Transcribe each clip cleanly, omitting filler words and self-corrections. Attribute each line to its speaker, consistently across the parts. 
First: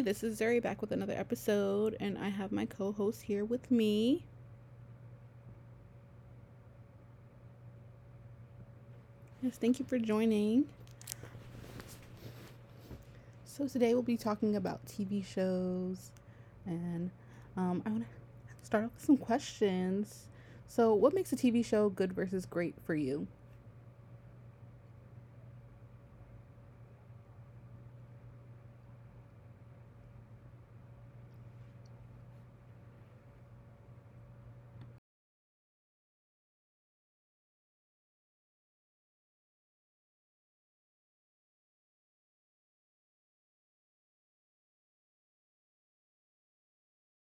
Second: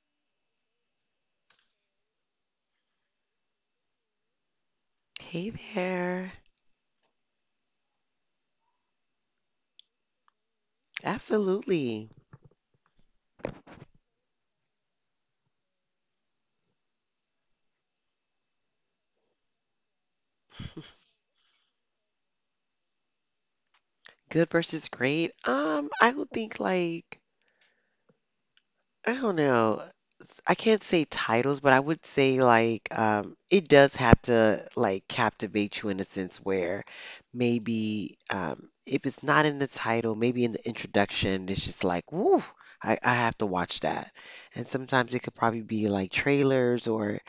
Speaker 1: this is Zuri back with another episode, and I have my co host here with me.
Speaker 2: Hey there.
Speaker 1: Yes, thank you for joining.
Speaker 2: Absolutely.
Speaker 1: So, today we'll be talking about TV shows, and I want to start off with some questions. So, what makes a TV show good versus great for you?
Speaker 2: Good versus great. I would think like I don't know. I can't say titles, but I would say like it does have to like captivate you in a sense where maybe if it's not in the title, maybe in the introduction, it's just like, woo, I have to watch that. And sometimes it could probably be like trailers or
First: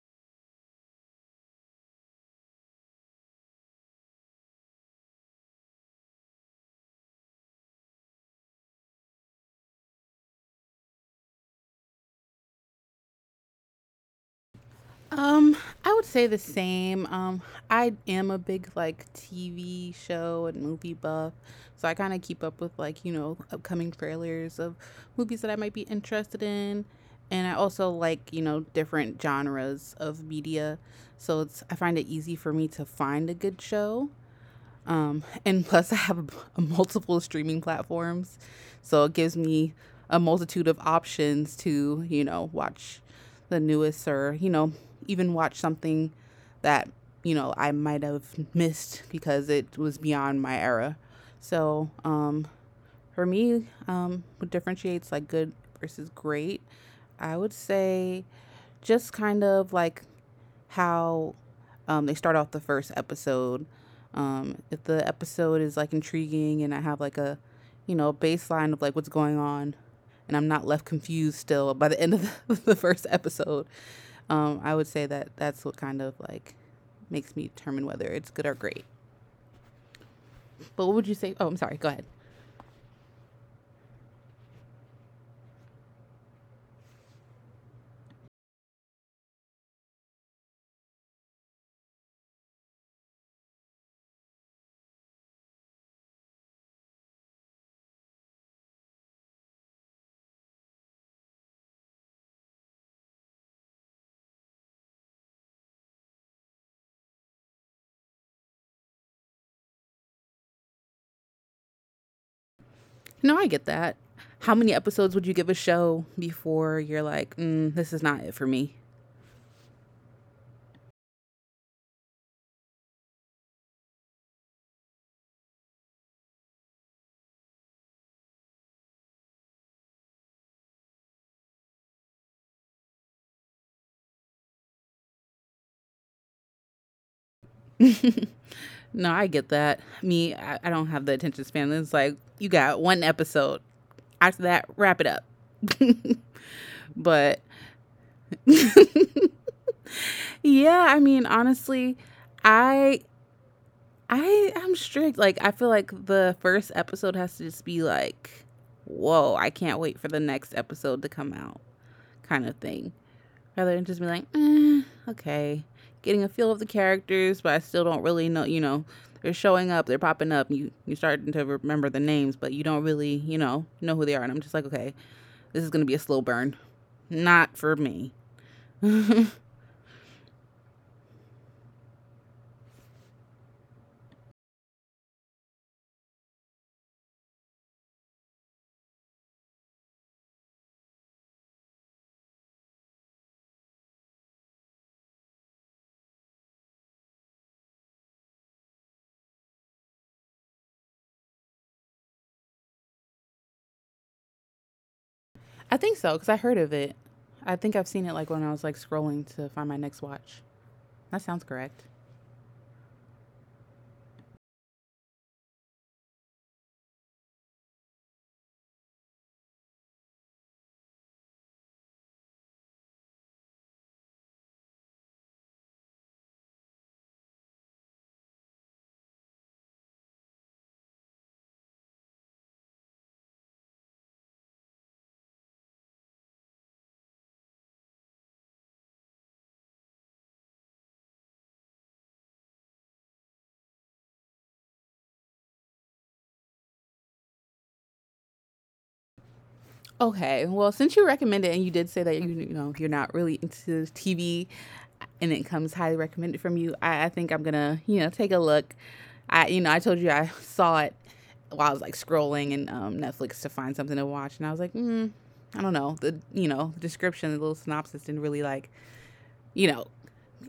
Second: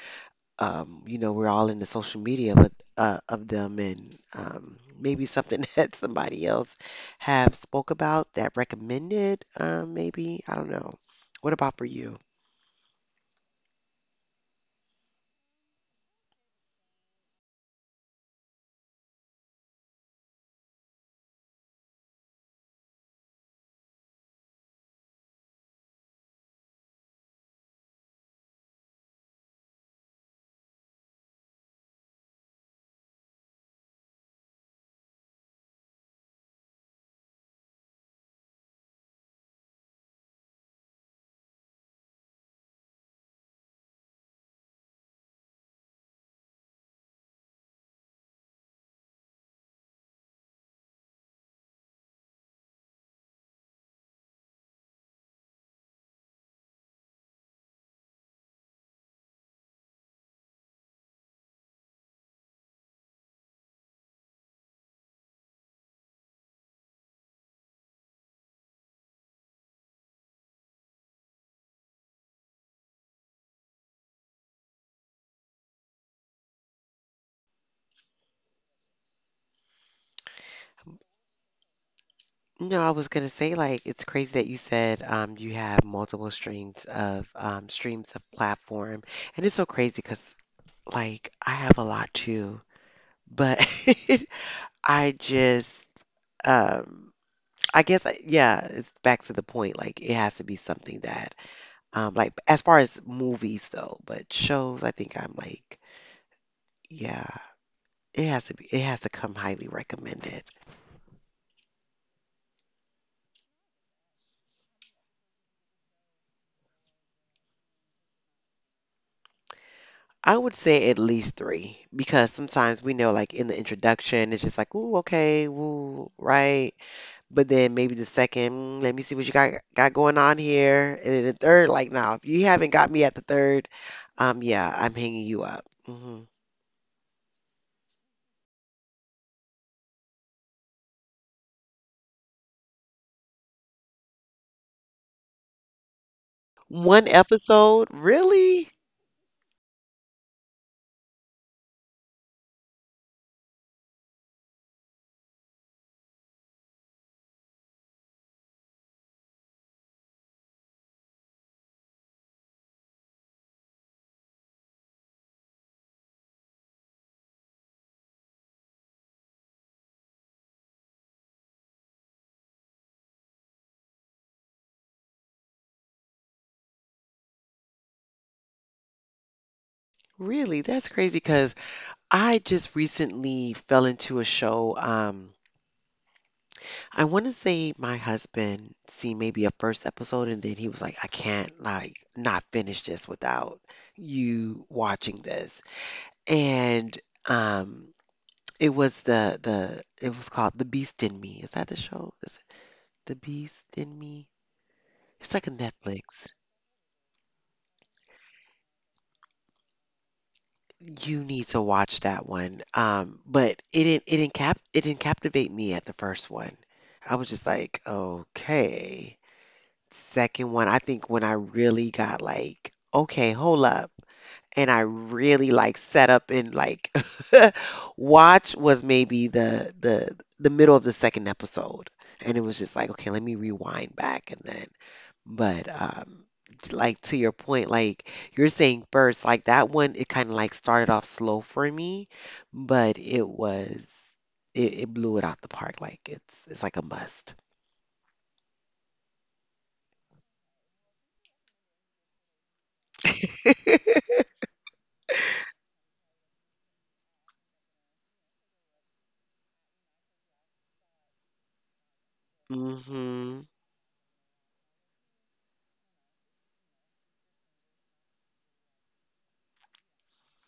Speaker 2: you know, we're all in the social media with of them, and maybe something that somebody else have spoke about that recommended, maybe I don't know. What about for you?
Speaker 1: Um, I would say the same. I am a big like TV show and movie buff, so I kind of keep up with like you know upcoming trailers of movies that I might be interested in, and I also like you know different genres of media, so it's I find it easy for me to find a good show. And plus, I have multiple streaming platforms, so it gives me a multitude of options to, you know, watch the newest or, you know, even watch something that, you know, I might have missed because it was beyond my era. So, for me, what differentiates like good versus great, I would say just kind of like how they start off the first episode. If the episode is like intriguing and I have like a, you know, baseline of like what's going on, and I'm not left confused still by the end of the first episode, I would say that that's what kind of like makes me determine whether it's good or great. But what would you say? Oh, I'm sorry. Go ahead.
Speaker 2: No, I was gonna say like it's crazy that you said you have multiple streams of platform, and it's so crazy because like I have a lot too, but I just um, I guess yeah, it's back to the point like it has to be something that. Like as far as movies though, but shows, I think I'm like, yeah, it has to be, it has to come highly recommended.
Speaker 1: No, I get that. How many episodes would you give a show before you're like, mm, this is not it for me?
Speaker 2: I would say at least three because sometimes we know, like in the introduction, it's just like, ooh, okay, woo, right? But then maybe the second, "Mm, let me see what you got going on here," and then the third, like, now if you haven't got me at the third, yeah, I'm hanging you up. Hmm.
Speaker 1: No, I get that. Me, I don't have the attention span. It's like you got one episode. After that, wrap it up.
Speaker 2: One
Speaker 1: but
Speaker 2: episode, really,
Speaker 1: yeah, I mean, honestly, I I'm strict. Like I feel like the first episode has to just be like, whoa, I can't wait for the next episode to come out, kind of thing. Rather than just be like, eh, okay, getting a feel of the characters, but I still don't really know. You know, they're showing up, they're popping up. You're starting to remember the names, but you don't really you know who they are. And I'm just like, okay, this is gonna be a slow burn, not for me.
Speaker 2: really, that's crazy because I just recently fell into a show. I want to say my husband see maybe a first episode and then he was like, I can't like not finish this without you watching this. And um it was the it was called The Beast in Me. Is that the show? Is it The Beast in Me? It's like a
Speaker 1: I think so because
Speaker 2: Netflix.
Speaker 1: I heard of it. I think I've seen it like when I was like scrolling to find my next watch. That
Speaker 2: You
Speaker 1: sounds
Speaker 2: need to
Speaker 1: correct.
Speaker 2: watch that one. But it didn't captivate me at the first one. I was just like, okay. Second one, I think when I really got like, okay, hold up. And I really like set up and like watch was maybe the middle of the second episode. And it was just like, okay, let me rewind back and then but like to your point, like you're saying first, like that one it kind of like started off slow for me, but it was it blew it out the park. Like it's like a must.
Speaker 1: Okay. Well, since you recommended and you did say that you know you're not really into TV, and it comes highly recommended from you, I think I'm gonna you know take a look. I you know I told you I saw it while I was like scrolling in Netflix
Speaker 2: Hmm.
Speaker 1: to find something to watch, and I was like, mm, I don't know. The you know description, the little synopsis didn't really like you know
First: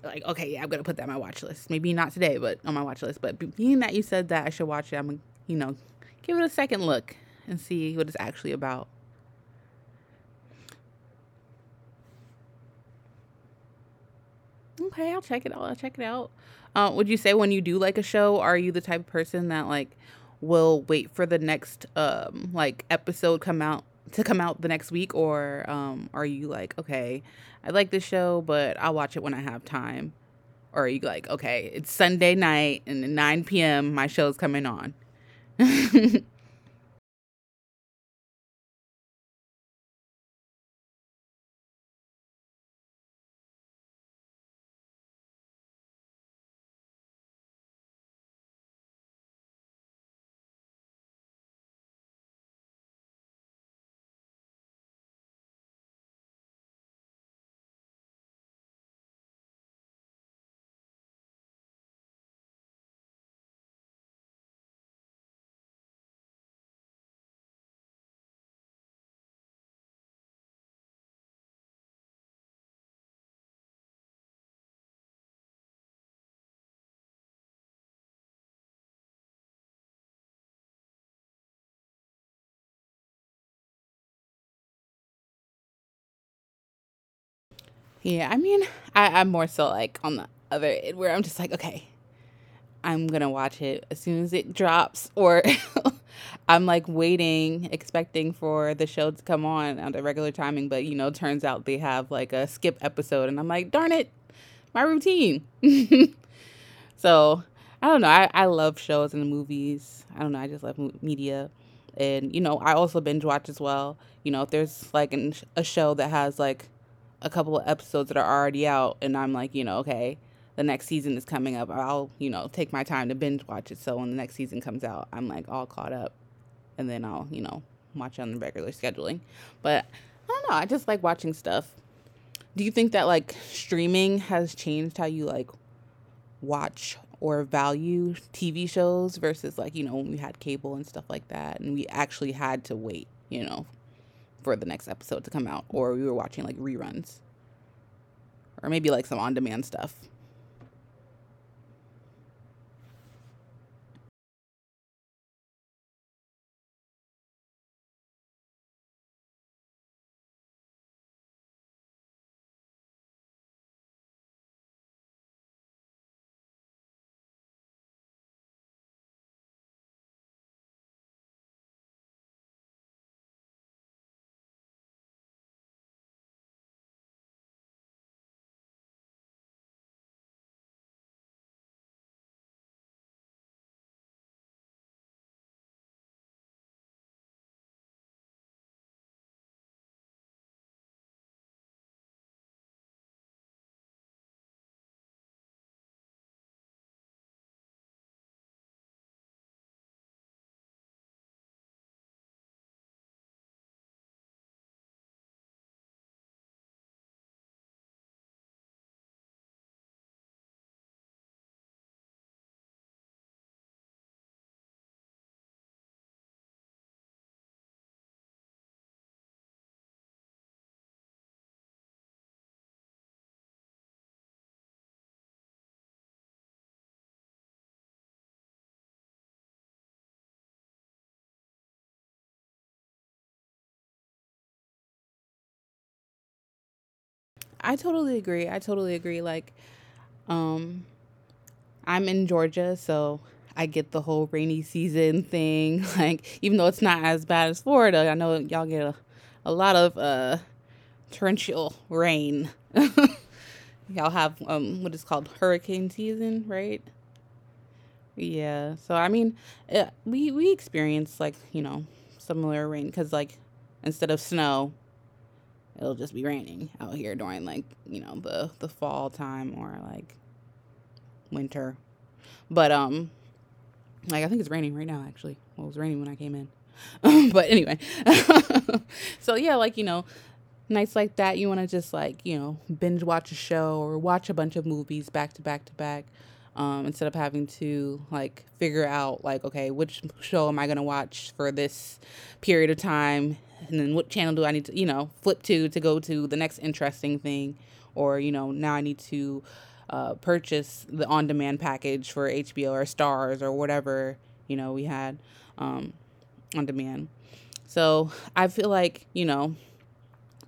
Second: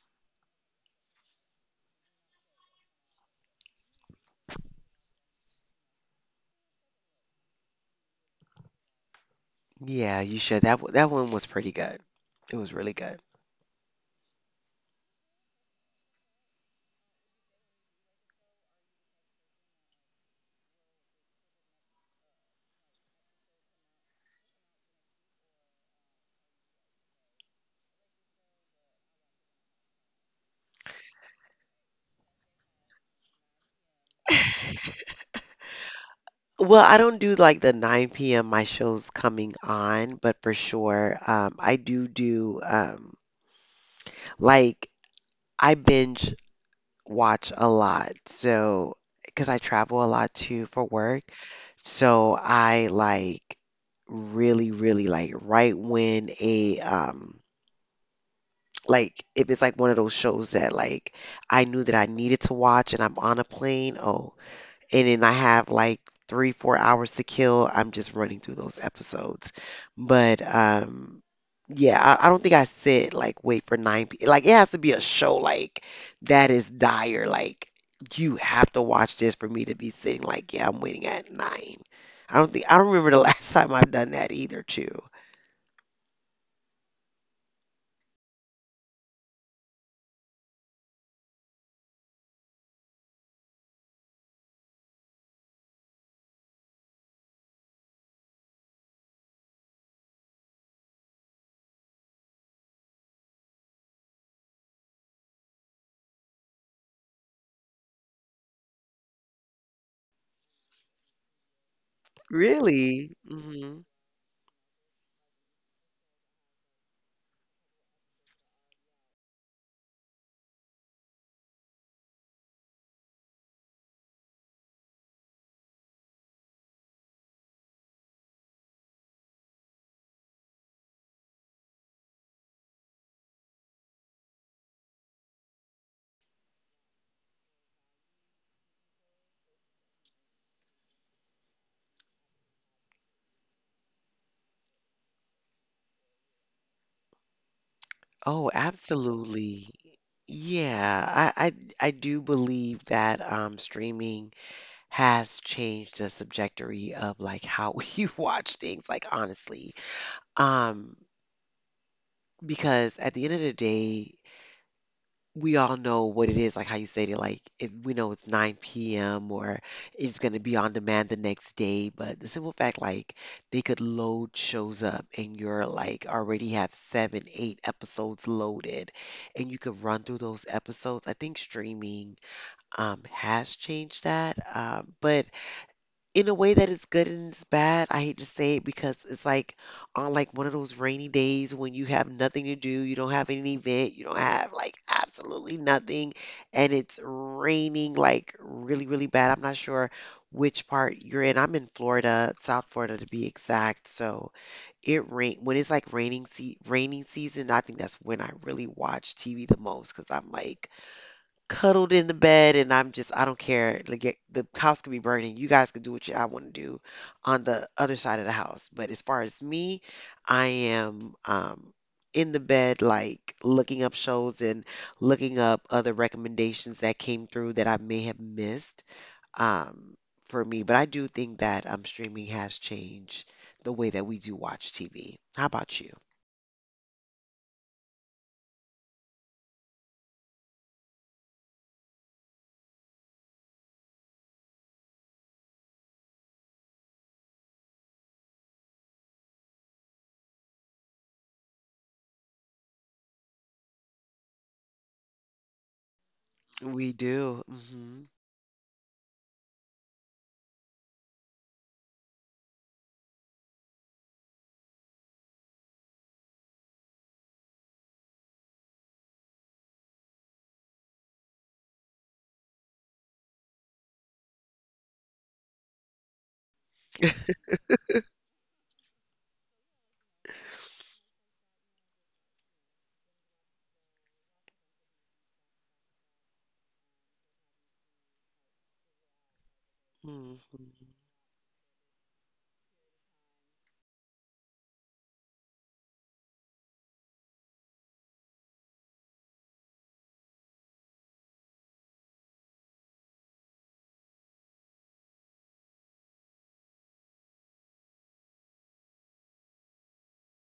Speaker 1: like okay yeah I'm gonna put that on my watch list. Maybe not today, but on my watch list. But being that you said that I should watch it, I'm gonna you know give it a second look and see what it's actually about.
Speaker 2: Yeah, you should. That one was pretty good. It was really good.
Speaker 1: Okay, I'll check it out. I'll check it out. Would you say when you do like a show, are you the type of person that like will wait for the next like episode come out to come out the next week, or are you like okay, I like this show, but I'll watch it when I have time, or are you like okay, it's Sunday night and at nine p.m. my show's coming on?
Speaker 2: Well, I don't do like the 9 p.m. my show's coming on, but for sure, I do do like I binge watch a lot. So, because I travel a lot too for work, so I like really, really like right when a like if it's like one of those shows that like I knew that I needed to watch and I'm on a plane, oh and then I have like three, 4 hours to kill. I'm just running through those episodes. But yeah, I don't think I said like wait for 9 p. Like it has to be a show like that is dire. Like you have to watch this for me to be sitting like yeah, I'm waiting at nine. I don't think I don't remember the last time I've done that either too.
Speaker 1: Yeah, I mean, I'm more so like on the other end where I'm just like okay, I'm gonna watch it as soon as it drops, or I'm like waiting, expecting for the show to come on at the regular timing. But you know, turns out they have like a skip episode, and I'm like, darn it, my routine. So I don't know. I love shows and movies. I don't know. I just love media. And, you know, I also
Speaker 2: Really?
Speaker 1: binge watch as
Speaker 2: Hmm.
Speaker 1: well. You know, if there's like a show that has like a couple of episodes that are already out and I'm like, you know, okay, the next season is coming up, I'll, you know, take my time to binge watch it. So when the next season comes out, I'm like all caught up and then I'll, you know, watch it on the regular scheduling. But I don't know. I just like watching stuff. Do you think that like streaming has changed how you like watch or value TV shows versus like, you know, when we had cable and stuff like that and we actually had to wait, you know, for the next episode to come out or we were watching like reruns
Speaker 2: Oh,
Speaker 1: or maybe like some on-demand
Speaker 2: absolutely.
Speaker 1: stuff.
Speaker 2: Yeah, I do believe that streaming has changed the subjectory of like how we watch things, like honestly. Um, because at the end of the day, we all know what it is, like how you said it, like if we know it's 9 p.m. or it's going to be on demand the next day, but the simple fact, like they could load shows up and you're like already have seven, eight episodes loaded and you could run through those episodes. I think streaming has changed that. But in a way that is good and it's bad. I hate to say it because it's like on like one of those rainy days when you have nothing to do, you don't have any event, you don't have like absolutely nothing, and it's raining like really, really bad. I'm not sure which part you're in. I'm in Florida, South Florida to be exact. So it rain when it's like raining season, I think that's when I really watch TV the most because I'm like cuddled in the bed and I'm just I don't care. Like the house could be burning. You guys could do what you, I want to do on the other side of the house. But as far as me, I am in the bed like looking up shows and looking up other recommendations that came through that I may have missed um for me. But I do think that streaming has changed the way that we do watch TV. How about you?
Speaker 1: I totally agree. I totally agree like um I'm in Georgia, so I get the whole rainy season thing. Like even though it's not as bad as Florida, I know y'all get a lot of torrential rain. Y'all have what is called hurricane season, right?
Speaker 2: We do. Hmm.
Speaker 1: Yeah. So I mean, we experience like you know similar rain because like instead of snow, it'll just be raining out here during like you know the fall time or like winter. But like I think it's raining right now actually. Well, it was raining when I came in. but anyway, so yeah, like you know, nights like that, you want to just like, you know, binge watch a show or watch a bunch of movies back to back to back. Instead of having to like figure out like okay which
Speaker 2: Hmm.
Speaker 1: show am I going to watch for this period of time and then what channel do I need to you know flip to go to the next interesting thing or you know now I need to purchase the on-demand package for HBO or stars or whatever you know we had um, on demand so I feel like you know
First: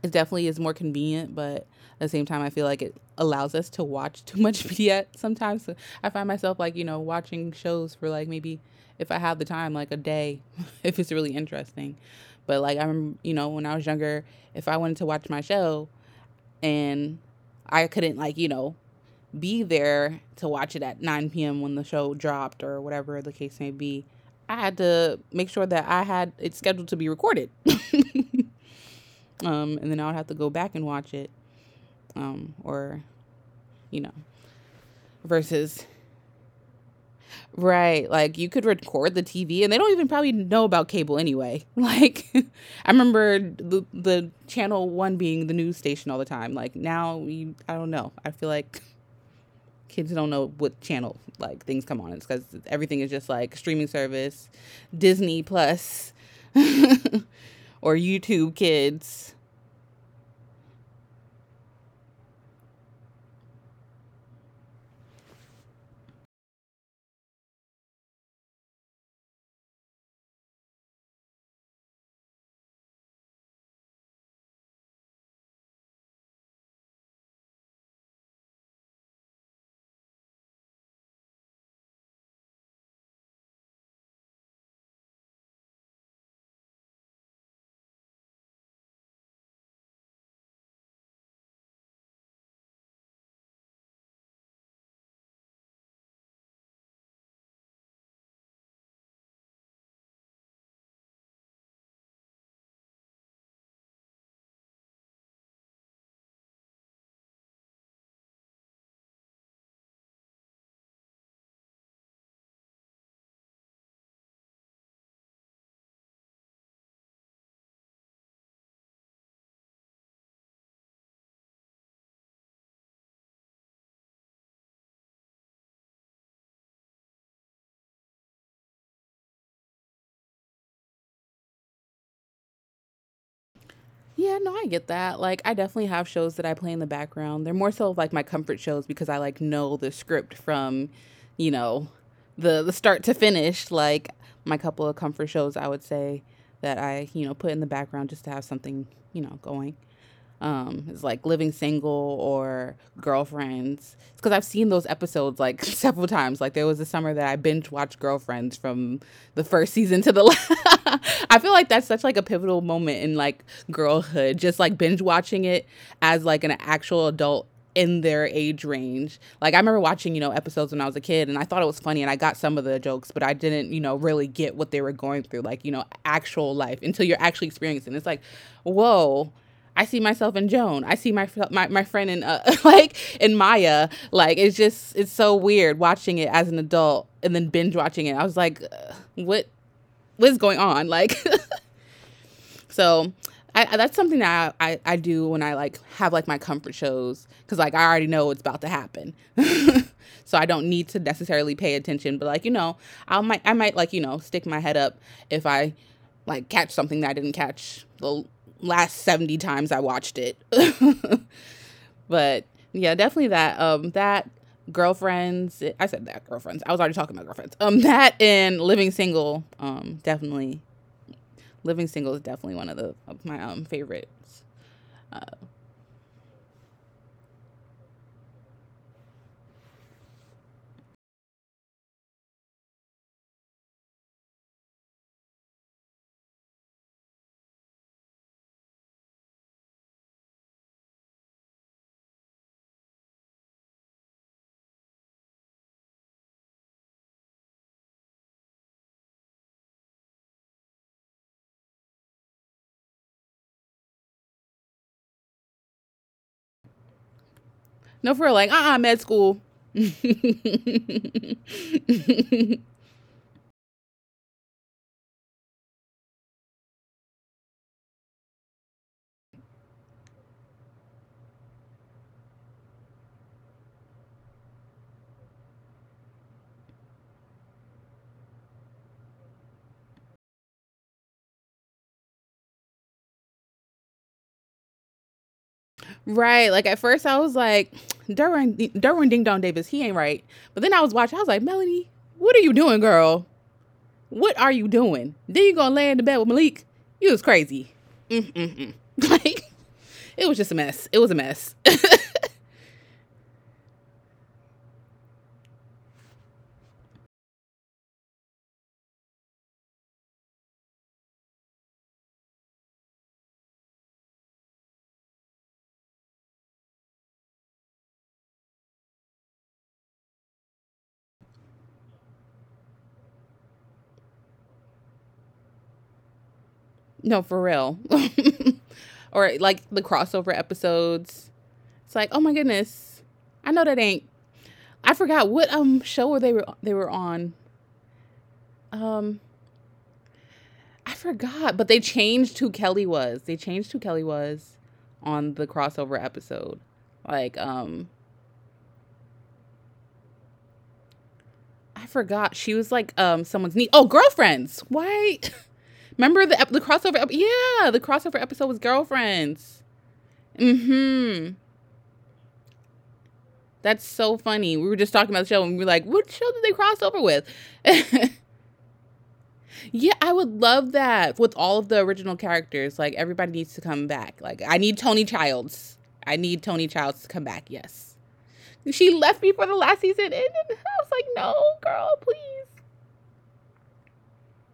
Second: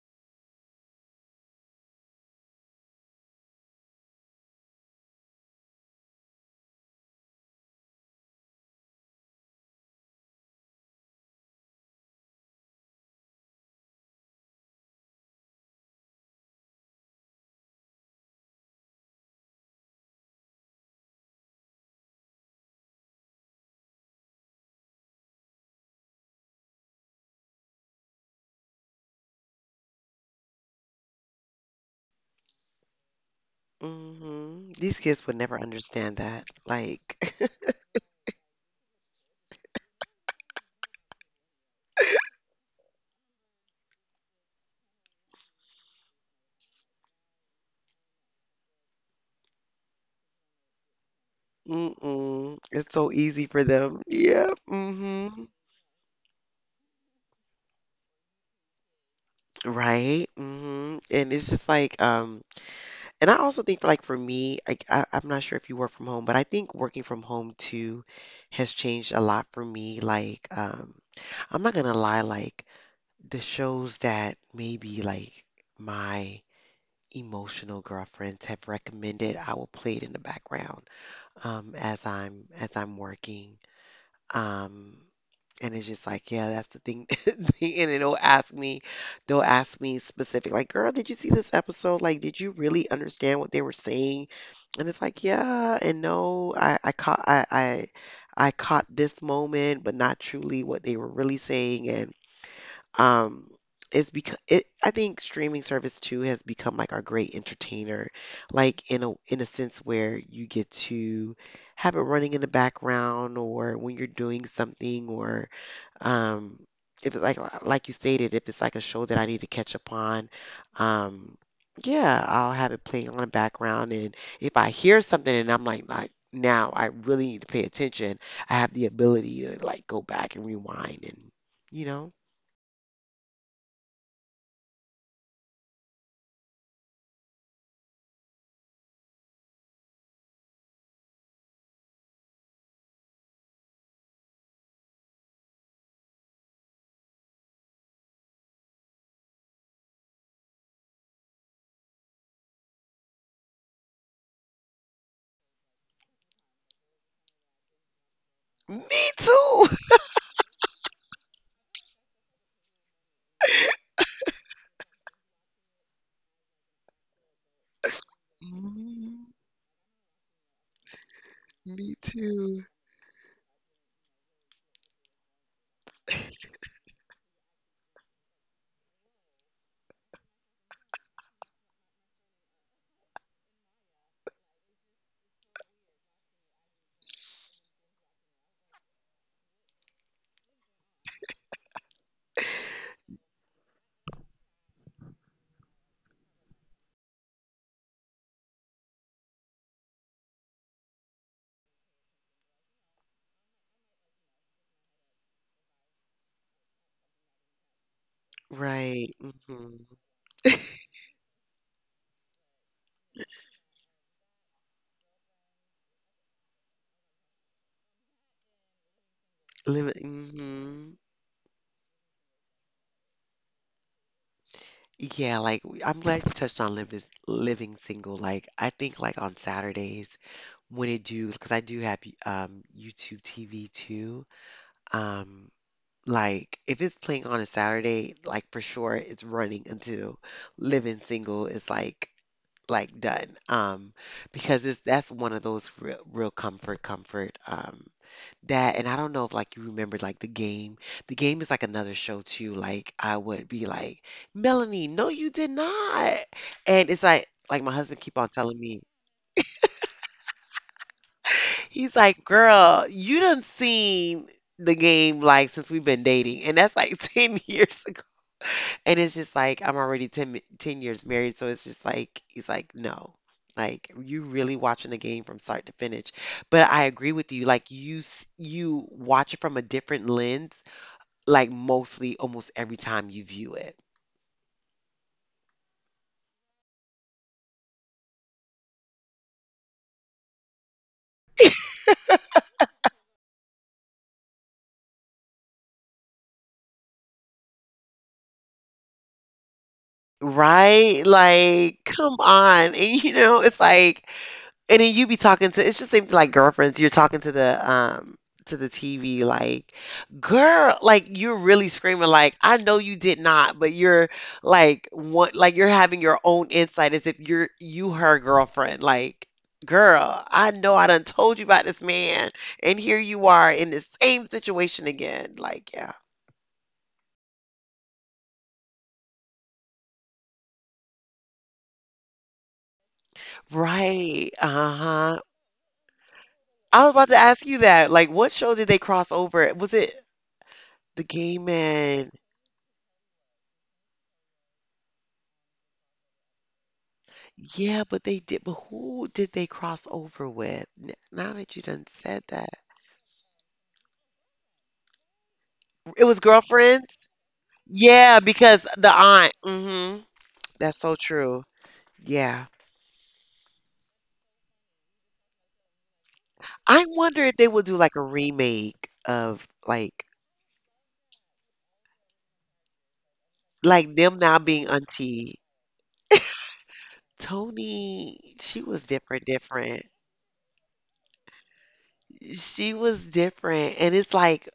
Speaker 1: it definitely is more convenient, but at the same time, I feel like it allows us to watch too much media sometimes. So I find myself like, you know, watching shows for like maybe if I have the time, like a day, if it's really interesting. But like, I'm, you know, when I was younger, if I wanted to watch my show and I couldn't, like, you know, be there to watch it at 9 p.m. when the show dropped or whatever the case may be, I had to make sure that I had it scheduled to be recorded. And then I would have to go back and watch it or you know,
Speaker 2: Hmm. These kids would never
Speaker 1: versus
Speaker 2: understand that. Like,
Speaker 1: right, like you could record the TV, and they don't even probably know about cable anyway. Like, I remember the channel one being the news station all the time. Like now, we, I don't know. I feel like kids don't know what channel like things come on. It's because
Speaker 2: mm-mm. It's
Speaker 1: everything is
Speaker 2: so
Speaker 1: just
Speaker 2: easy
Speaker 1: like
Speaker 2: for
Speaker 1: streaming
Speaker 2: them.
Speaker 1: service,
Speaker 2: Yeah.
Speaker 1: Disney
Speaker 2: Mm-hmm.
Speaker 1: Plus, or YouTube Kids.
Speaker 2: Right. Mm-hmm. And it's just like, and I also think for like for me, like I'm not sure if you work from home, but I think working from home too has changed a lot for me. Like, I'm not gonna lie, like the shows that maybe like my emotional girlfriends have recommended, I will play it in the background, as I'm working. Um, and it's just like, yeah, that's the thing. And it'll ask me, they'll ask me specific, like, girl, did you see this episode? Like, did you really understand what they were saying? And it's like, yeah, and no, I caught this moment, but not truly what they were really saying. And um it's because it I think streaming service too has become like our great entertainer like in a sense where you get to have it running in the background or when you're doing something or um if it's like you stated if it's like a show that I need to catch up on, um yeah, I'll have it playing on the background and if I hear something and I'm like now I really need to pay attention, I have the ability to like go back and rewind and you know.
Speaker 1: Yeah, no, I get that. Like, I definitely have shows that I play in the background. They're more so of like my comfort shows because I like know the script from, you know, the start to finish. Like my couple of comfort shows, I would say that I you know put in the background just to have something you know going it's like Living Single or Girlfriends. It's because I've seen those episodes like several times. Like there was a summer that I binge watched Girlfriends from
Speaker 2: Me
Speaker 1: the
Speaker 2: too.
Speaker 1: first season to the last. I feel like that's such like a pivotal moment in like girlhood, just like binge watching it as like an actual adult in their age range.
Speaker 2: Mm,
Speaker 1: Like I remember watching you know episodes when I was a kid and I thought it was
Speaker 2: me
Speaker 1: funny and I got some
Speaker 2: too.
Speaker 1: of the jokes but I didn't you know really get what they were going through, like you know actual life until you're actually experiencing it. It's like whoa, I see myself in Joan. I see my friend in like in Maya. Like it's just it's so weird watching it as an adult and then binge watching it. I was like, what's going on? Like so that's something that I do when I like have like my comfort shows because like I already know what's about to happen, so I don't need to necessarily pay attention. But I might stick my head up if I like catch something that I didn't catch the last
Speaker 2: Right.
Speaker 1: 70 times
Speaker 2: Hmm.
Speaker 1: I watched it. But yeah, definitely that girlfriends. I said that girlfriends. I was already talking about girlfriends. That and living single,
Speaker 2: Limit.
Speaker 1: definitely.
Speaker 2: Hmm.
Speaker 1: Living single is definitely one of my favorites.
Speaker 2: Yeah, like I'm glad you touched on living single. Like I think like on Saturdays when it do because I do have YouTube TV too. Um, like if it's playing on a Saturday, like for sure it's running until living single is like done. Because it's that's one of those real real comfort comfort. That and I don't know if, like, you remember, like, The Game. The Game is, like, another show too, like, I would be like, "Melanie, no, you did not." And it's like, my husband
Speaker 1: No,
Speaker 2: keep
Speaker 1: for
Speaker 2: on
Speaker 1: real, like
Speaker 2: telling me
Speaker 1: med school.
Speaker 2: he's like, "Girl, you done seen The Game, like, since we've been dating," and that's, like, 10 years ago. And it's just like, I'm already 10 years married, so it's just like he's like, "No. Like, you really watching The Game from start to finish." But I agree with you, like, you watch it from a different lens like mostly almost every time you view it.
Speaker 1: Right. Like at first I was like, Derwin Ding Dong Davis, he ain't right. But then I was watching, I was like, Melanie, what are you doing, girl? What are you doing? Then you gonna lay in the bed with Malik. You was crazy. Like it was just a mess. It
Speaker 2: Right?
Speaker 1: was a mess.
Speaker 2: Like, come on. And you know, it's like and then you be talking to it's just seems like girlfriends, you're talking to the TV like, girl, like you're really screaming like, I know you did not, but you're like what like you're having your own insight as if you her girlfriend. Like, girl, I know I done told you about this man and here you are in the same situation again. Like, yeah.
Speaker 1: No, for real. Or like the crossover episodes. It's like, oh my goodness. I know that ain't—
Speaker 2: Right.
Speaker 1: I
Speaker 2: Uh-huh.
Speaker 1: forgot what show were they were they
Speaker 2: I
Speaker 1: were
Speaker 2: was about to
Speaker 1: on.
Speaker 2: ask you that. Like, what show did they cross
Speaker 1: Um
Speaker 2: over? Was it
Speaker 1: I
Speaker 2: The Gay
Speaker 1: forgot, but they
Speaker 2: Man?
Speaker 1: changed who Kelly was. They changed who Kelly was on the crossover episode. Like,
Speaker 2: Yeah, but they did. But who did they cross over with? Now that you
Speaker 1: I
Speaker 2: done said
Speaker 1: forgot
Speaker 2: that,
Speaker 1: she was like someone's niece. Oh, girlfriends. Why?
Speaker 2: it was
Speaker 1: Remember the
Speaker 2: Girlfriends.
Speaker 1: crossover ep— yeah, the crossover
Speaker 2: Yeah,
Speaker 1: episode was
Speaker 2: because the aunt.
Speaker 1: girlfriends.
Speaker 2: Hmm. That's so
Speaker 1: Mm-hmm.
Speaker 2: true. Yeah.
Speaker 1: That's so funny. We were just talking about the show and we were like, what show did they cross
Speaker 2: I
Speaker 1: over
Speaker 2: wonder
Speaker 1: with?
Speaker 2: if they will do like a remake of
Speaker 1: Yeah, I would love that with all of the original characters. Like everybody needs to
Speaker 2: like
Speaker 1: come
Speaker 2: them
Speaker 1: back.
Speaker 2: now
Speaker 1: Like I
Speaker 2: being
Speaker 1: need Tony
Speaker 2: auntie.
Speaker 1: Childs. I need Tony Childs to come back. Yes.
Speaker 2: Tony, she was
Speaker 1: She left
Speaker 2: different,
Speaker 1: before the last
Speaker 2: different.
Speaker 1: season and I was like, no, girl, please.
Speaker 2: She was different, and it's like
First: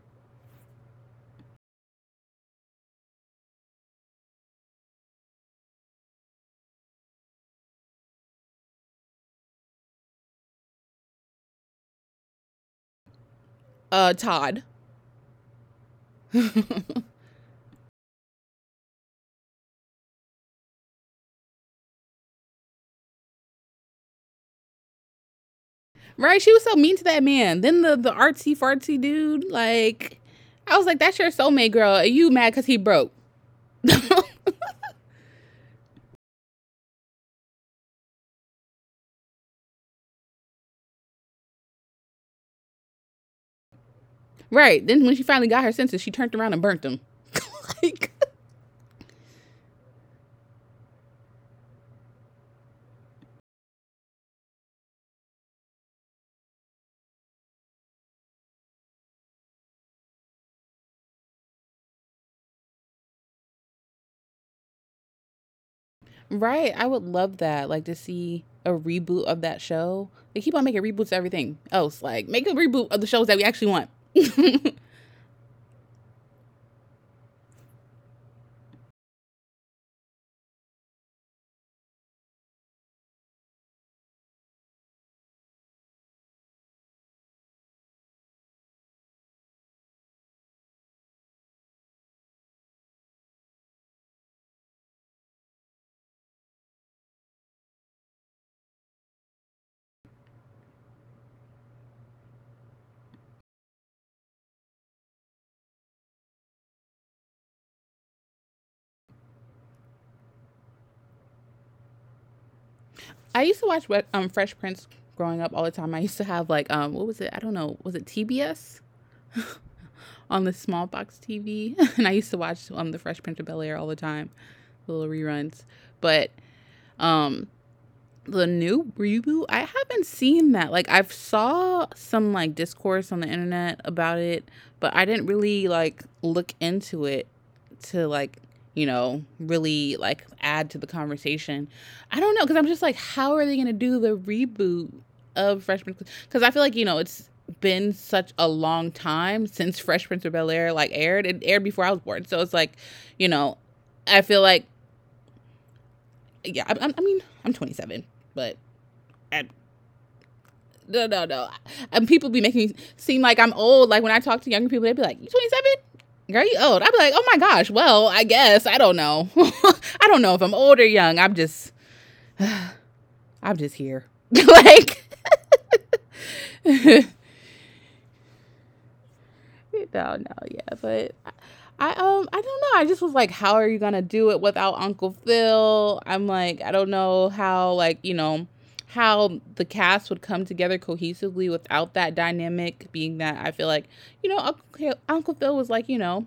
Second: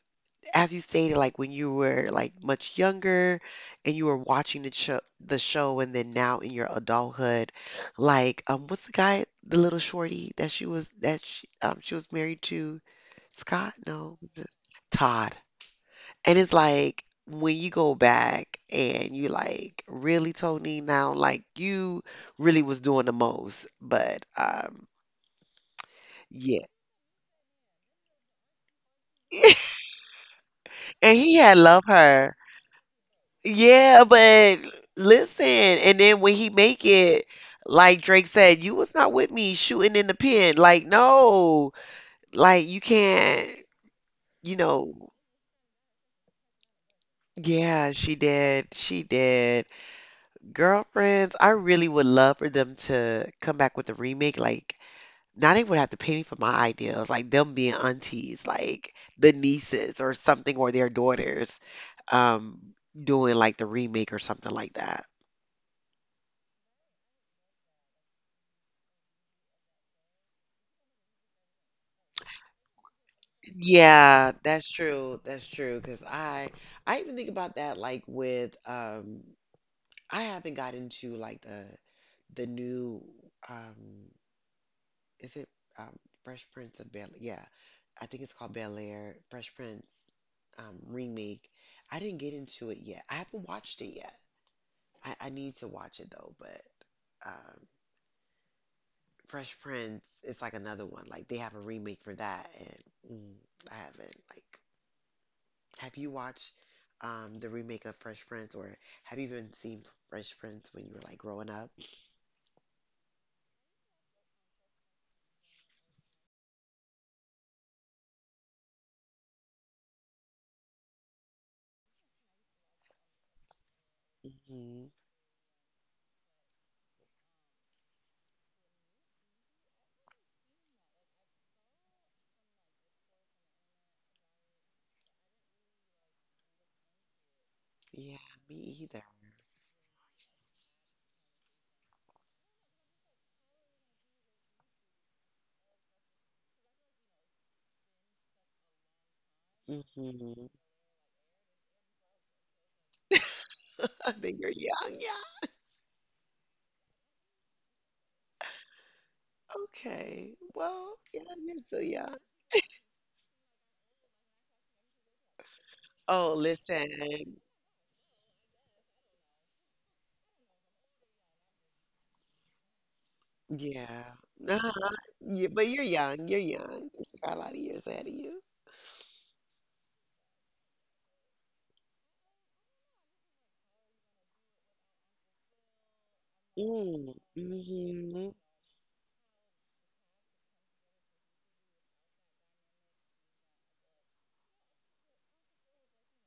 Speaker 2: as you stated, like when you were like much younger and you were watching the show, and then now in your adulthood, like what's the guy, the little shorty that she was she was married to, Scott? No, was it
Speaker 1: Todd.
Speaker 2: Todd? And it's like when you go back and you like really Tony now, like you really was doing the most, but
Speaker 1: Right? She was
Speaker 2: yeah,
Speaker 1: so mean to that man. Then the artsy fartsy dude. Like, I was like,
Speaker 2: and
Speaker 1: that's your
Speaker 2: he had
Speaker 1: soulmate,
Speaker 2: loved
Speaker 1: girl. Are you
Speaker 2: her.
Speaker 1: mad because he broke?
Speaker 2: Yeah, but listen, and then when he make it, like Drake said, you was not with me shooting in the pen. Like, no, like you can't, you
Speaker 1: Right. Then
Speaker 2: know.
Speaker 1: when she finally got her senses, she turned around and burnt him.
Speaker 2: Yeah,
Speaker 1: Like,
Speaker 2: she did. She did. Girlfriends, I really would love for them to come back with a remake. Like, now they would have to pay me for my ideas, like them being aunties, like the nieces or something, or their daughters, um, doing like the remake or something like that.
Speaker 1: right. I would love that. Like to see a reboot of that show. They keep on making reboots of everything else. Like, make a reboot of the shows that we actually want.
Speaker 2: Yeah, that's true. That's true. Because I even think about that like with I haven't got into like the new um is it um Fresh Prince of Bel yeah, I think it's called Bel Air Fresh Prince remake. I didn't get into it yet. I haven't watched it yet. I need to watch it though. But um Fresh Prince it's like another one. Like they have a remake for that, and I haven't like. Have you watched the remake of Fresh Prince, or have you even seen Fresh Prince when you were like growing up?
Speaker 1: I used to watch Fresh Prince growing up all the time. I used to have like what was it? I don't know. Was it TBS on the small box TV? And I used to watch the Fresh Prince of Bel Air all the time,
Speaker 2: Hmm
Speaker 1: the little reruns. But um the new reboot, I haven't seen that. Like, I've saw some like discourse on the internet about it, but I didn't really like look into it to
Speaker 2: Yeah,
Speaker 1: like
Speaker 2: me either.
Speaker 1: really like add to the conversation. I don't know, because I'm just like, how are they going to do the reboot of Fresh Prince? Because I feel like, it's been such a long time since Fresh Prince of
Speaker 2: Hmm
Speaker 1: Bel-Air like aired. It aired before I was born, so it's like, you know
Speaker 2: I
Speaker 1: I
Speaker 2: think
Speaker 1: feel
Speaker 2: you're
Speaker 1: like,
Speaker 2: young, yeah.
Speaker 1: yeah, I mean I'm 27, but I—
Speaker 2: Okay. Well,
Speaker 1: no,
Speaker 2: yeah,
Speaker 1: no, no.
Speaker 2: you're still
Speaker 1: And
Speaker 2: young.
Speaker 1: people be making me seem like I'm old. Like when I talk to younger people, they'd be like, "You 27?
Speaker 2: Oh,
Speaker 1: Girl, you old?" I'd be like, "Oh
Speaker 2: listen.
Speaker 1: my gosh. Well, I guess I don't know. I don't know if I'm old or young. I'm just here."
Speaker 2: Yeah. Uh-huh.
Speaker 1: Like,
Speaker 2: Yeah, but you're young. You're young. You still got a lot of years ahead of you.
Speaker 1: no, no, yeah, but I I don't know. I just was like, how are you gonna do it without Uncle Phil? I'm like, I don't
Speaker 2: Mm,
Speaker 1: know how, like,
Speaker 2: hmm.
Speaker 1: how the cast would come together cohesively without that dynamic. Being that I feel like, Uncle Phil was like,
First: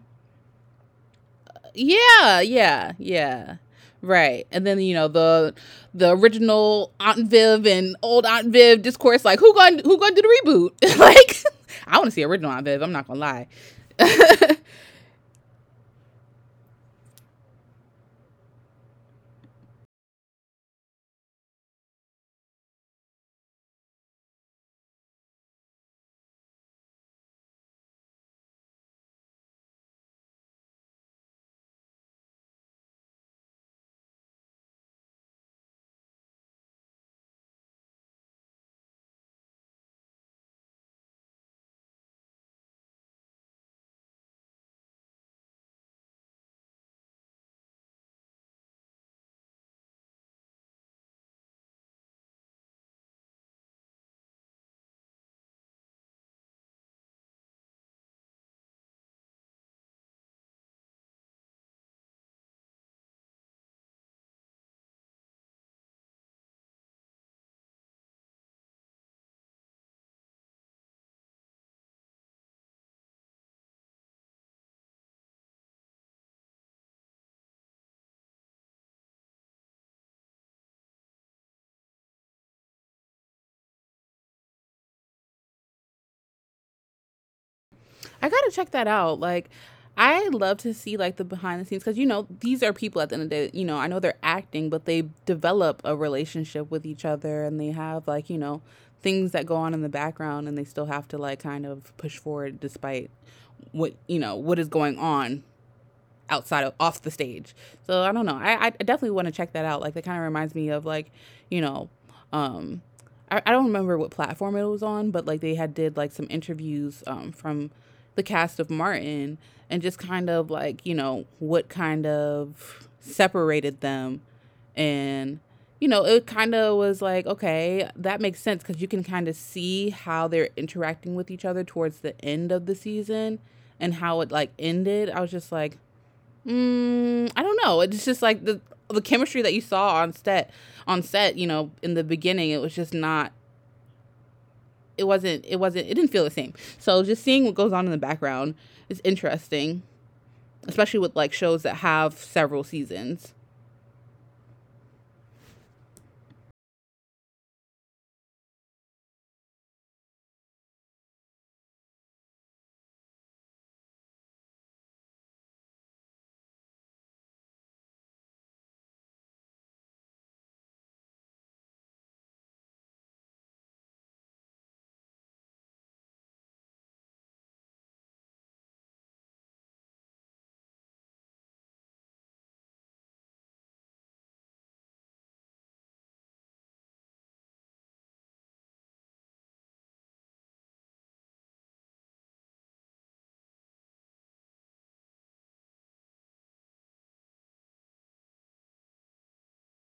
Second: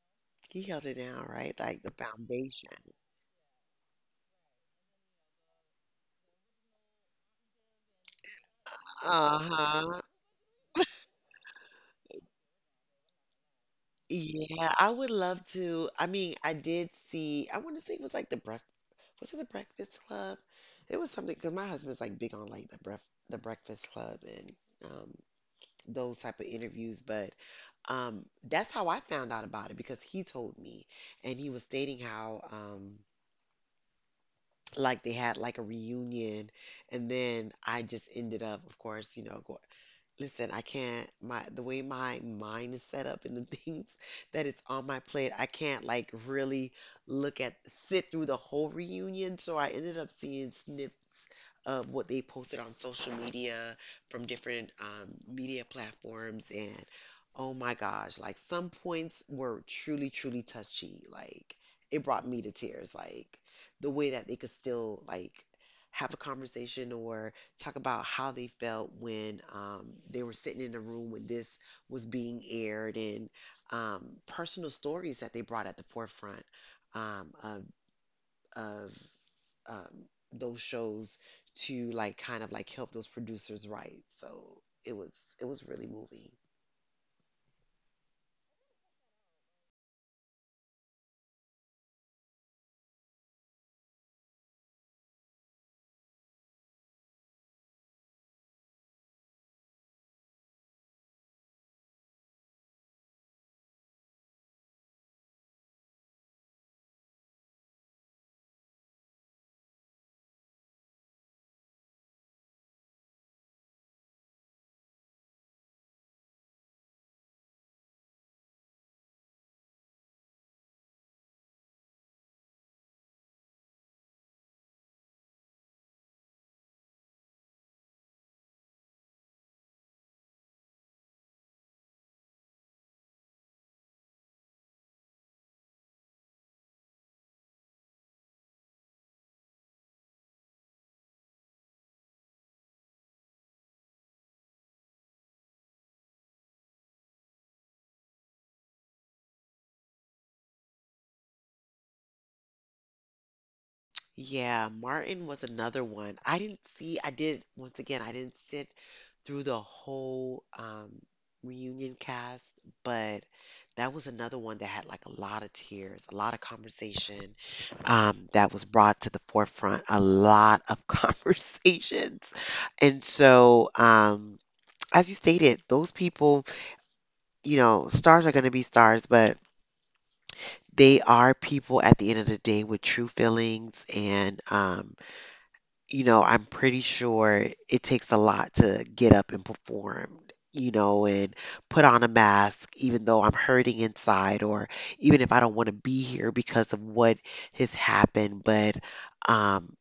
Speaker 2: He held it down, right? Like the
Speaker 1: yeah,
Speaker 2: foundation.
Speaker 1: yeah, yeah. Right. And then the original Aunt Viv and old Aunt Viv discourse, like who going to— who
Speaker 2: Uh-huh.
Speaker 1: going to do the reboot? Like, I want to see original Aunt Viv, I'm not going to lie.
Speaker 2: Yeah, I would love to. I mean, I did see, I want to say it was like was it the Breakfast Club? It was something because my husband's like big on like the Breakfast Club and um, those type of interviews. But that's how I found out about it because he told me, and he was stating how like they had like a reunion, and then I just ended up, of course, you know, go, Listen, I can't my the way my mind is set up and the things that it's on my plate, I can't like really look at sit through the whole reunion. So I ended up seeing snips of what they posted on social media from different media platforms and oh my gosh, like some points were truly, truly touchy. Like it brought me to tears. Like the way that they could still like have a conversation or talk about how they felt when they were sitting in a room when this was being aired and personal stories that they brought at the forefront um, of, of um, those shows to like kind of like help those producers write. So it was it was really moving.
Speaker 1: I gotta check that out. Like, I love to see like the behind the scenes, because these are people at the end of the day. You know, I know they're acting, but they develop a relationship with each other, and they have like, things that go on in the background, and they still have to like kind of push forward despite what— what is going on outside of— off the stage. So I don't know. I definitely want to check that out. Like that kind of reminds me of like, you know, um I don't remember what platform it was on, but like they had did like some interviews from the cast of Martin and just kind of like, what kind of separated them, and, it kind of was like, okay, that makes sense, because you can kind of see how they're interacting with each other towards the end of the season and how it like ended. I was just like, mm, I don't know. It's just like the chemistry that you saw on set, you know, in the beginning, it was just not— it wasn't it didn't feel the same. So just seeing what goes on in the background is interesting, especially with like shows that have several seasons.
Speaker 2: Yeah, Martin was another one. I didn't see, I did, once again, I didn't sit through the whole reunion cast, but that was another one that had like a lot of tears, a lot of conversation that was brought to the forefront, a lot of conversations. And so, as you stated, those people, you know, stars are going to be stars, but they are people at the end of the day with true feelings and, you know, I'm pretty sure it takes a lot to get up and perform, you know, and put on a mask, even though I'm hurting inside, or even if I don't want to be here because of what has happened. But um,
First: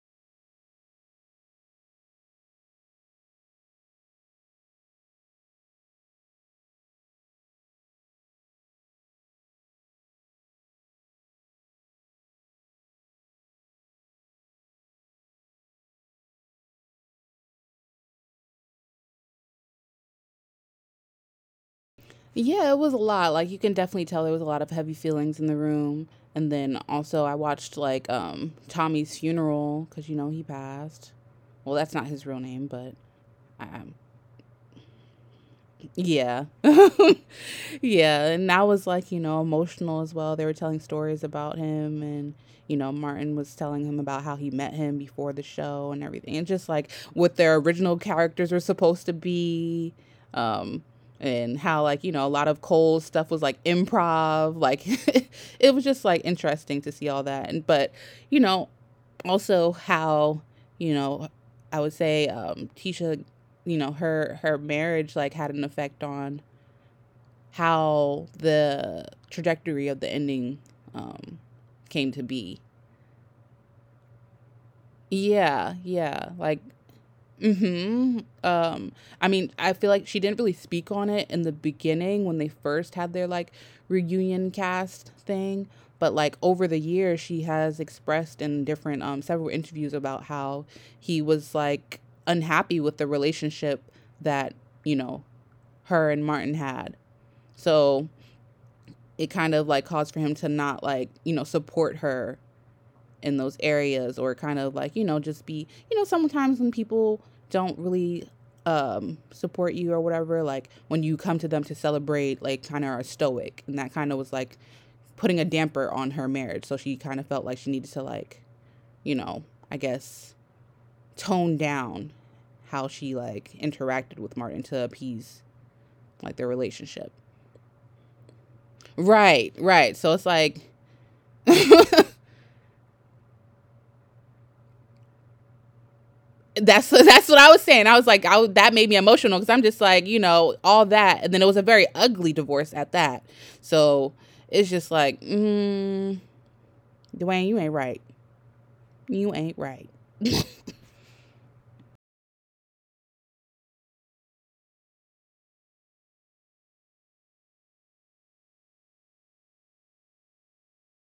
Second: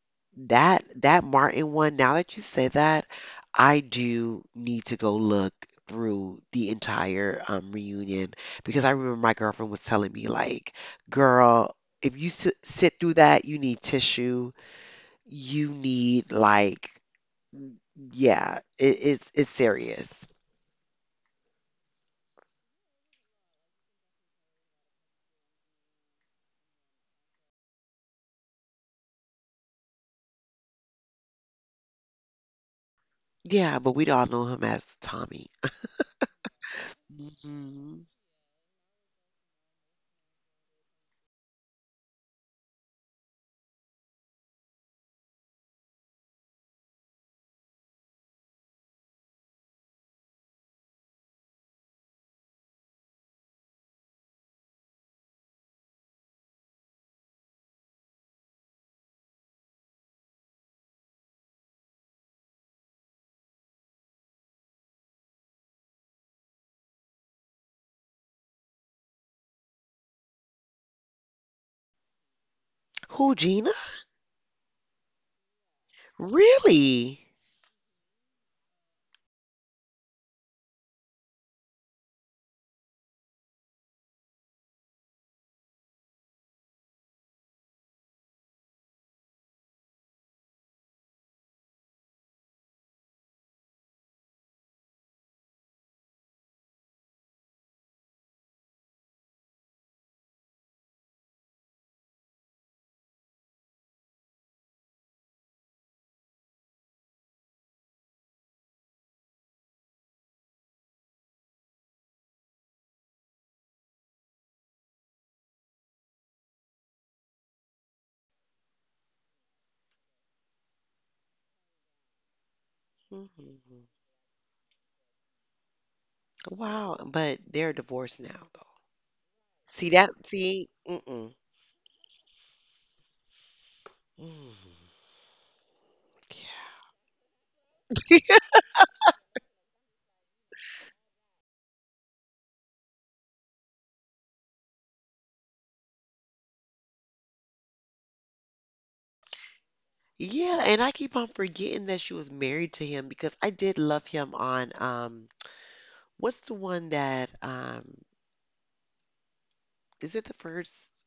Speaker 2: that that Martin one, now that you say that, I do need to go look through the entire reunion because I remember my girlfriend was telling me like, girl, if you s sit through that, you need tissue, you need like, yeah, it's serious.
Speaker 1: Yeah, it was a lot. Like you can definitely tell there was a lot of heavy feelings in the room. And then also I watched like Tommy's funeral, cuz he passed. Well, that's not his real name, but
Speaker 2: Yeah, but
Speaker 1: um,
Speaker 2: we all know him as Tommy.
Speaker 1: yeah.
Speaker 2: hmm
Speaker 1: Yeah, and that was like, emotional as well. They were telling stories about him and, Martin was telling him about how he met him before the show and everything. And just like what their original characters were supposed to be. Um and how like, a lot of Cole's stuff was like improv. Like it was just like interesting to see all that. And but, you know, also how, you know, I would say Tisha, her marriage like had an effect on how the— trajectory of the ending um, came to be.
Speaker 2: Who, Gina?
Speaker 1: Yeah, yeah. Like,
Speaker 2: Really?
Speaker 1: hmm. I mean, I feel like she didn't really speak on it in the beginning when they first had their like reunion cast thing. But like over the years, she has expressed in different several interviews about how he was like unhappy with the relationship that you know her and Martin had. So it kind of like caused for him to not like, support her in those areas, or kind of like, just be, sometimes when people don't really support you or whatever, like when you come to them to celebrate, like kind of are stoic. And that kind of was like putting a damper on her marriage, so she kind of felt like she needed to like, you know I guess, tone down how she like
Speaker 2: hmm
Speaker 1: interacted with Martin to appease like their
Speaker 2: Wow,
Speaker 1: relationship,
Speaker 2: but they're divorced now though.
Speaker 1: right,
Speaker 2: See
Speaker 1: right.
Speaker 2: that?
Speaker 1: So it's like
Speaker 2: See? Mm-mm. Mm. Yeah.
Speaker 1: that's— that's what I was saying. I was like, I— w— that made me emotional, because I'm just like, all that, and then it was a very ugly divorce at that. So it's just like, mm, Dwayne, you ain't right. You ain't right. Is
Speaker 2: Yeah, and I keep on forgetting that she was married to him because I did love him on what's the one that is it the first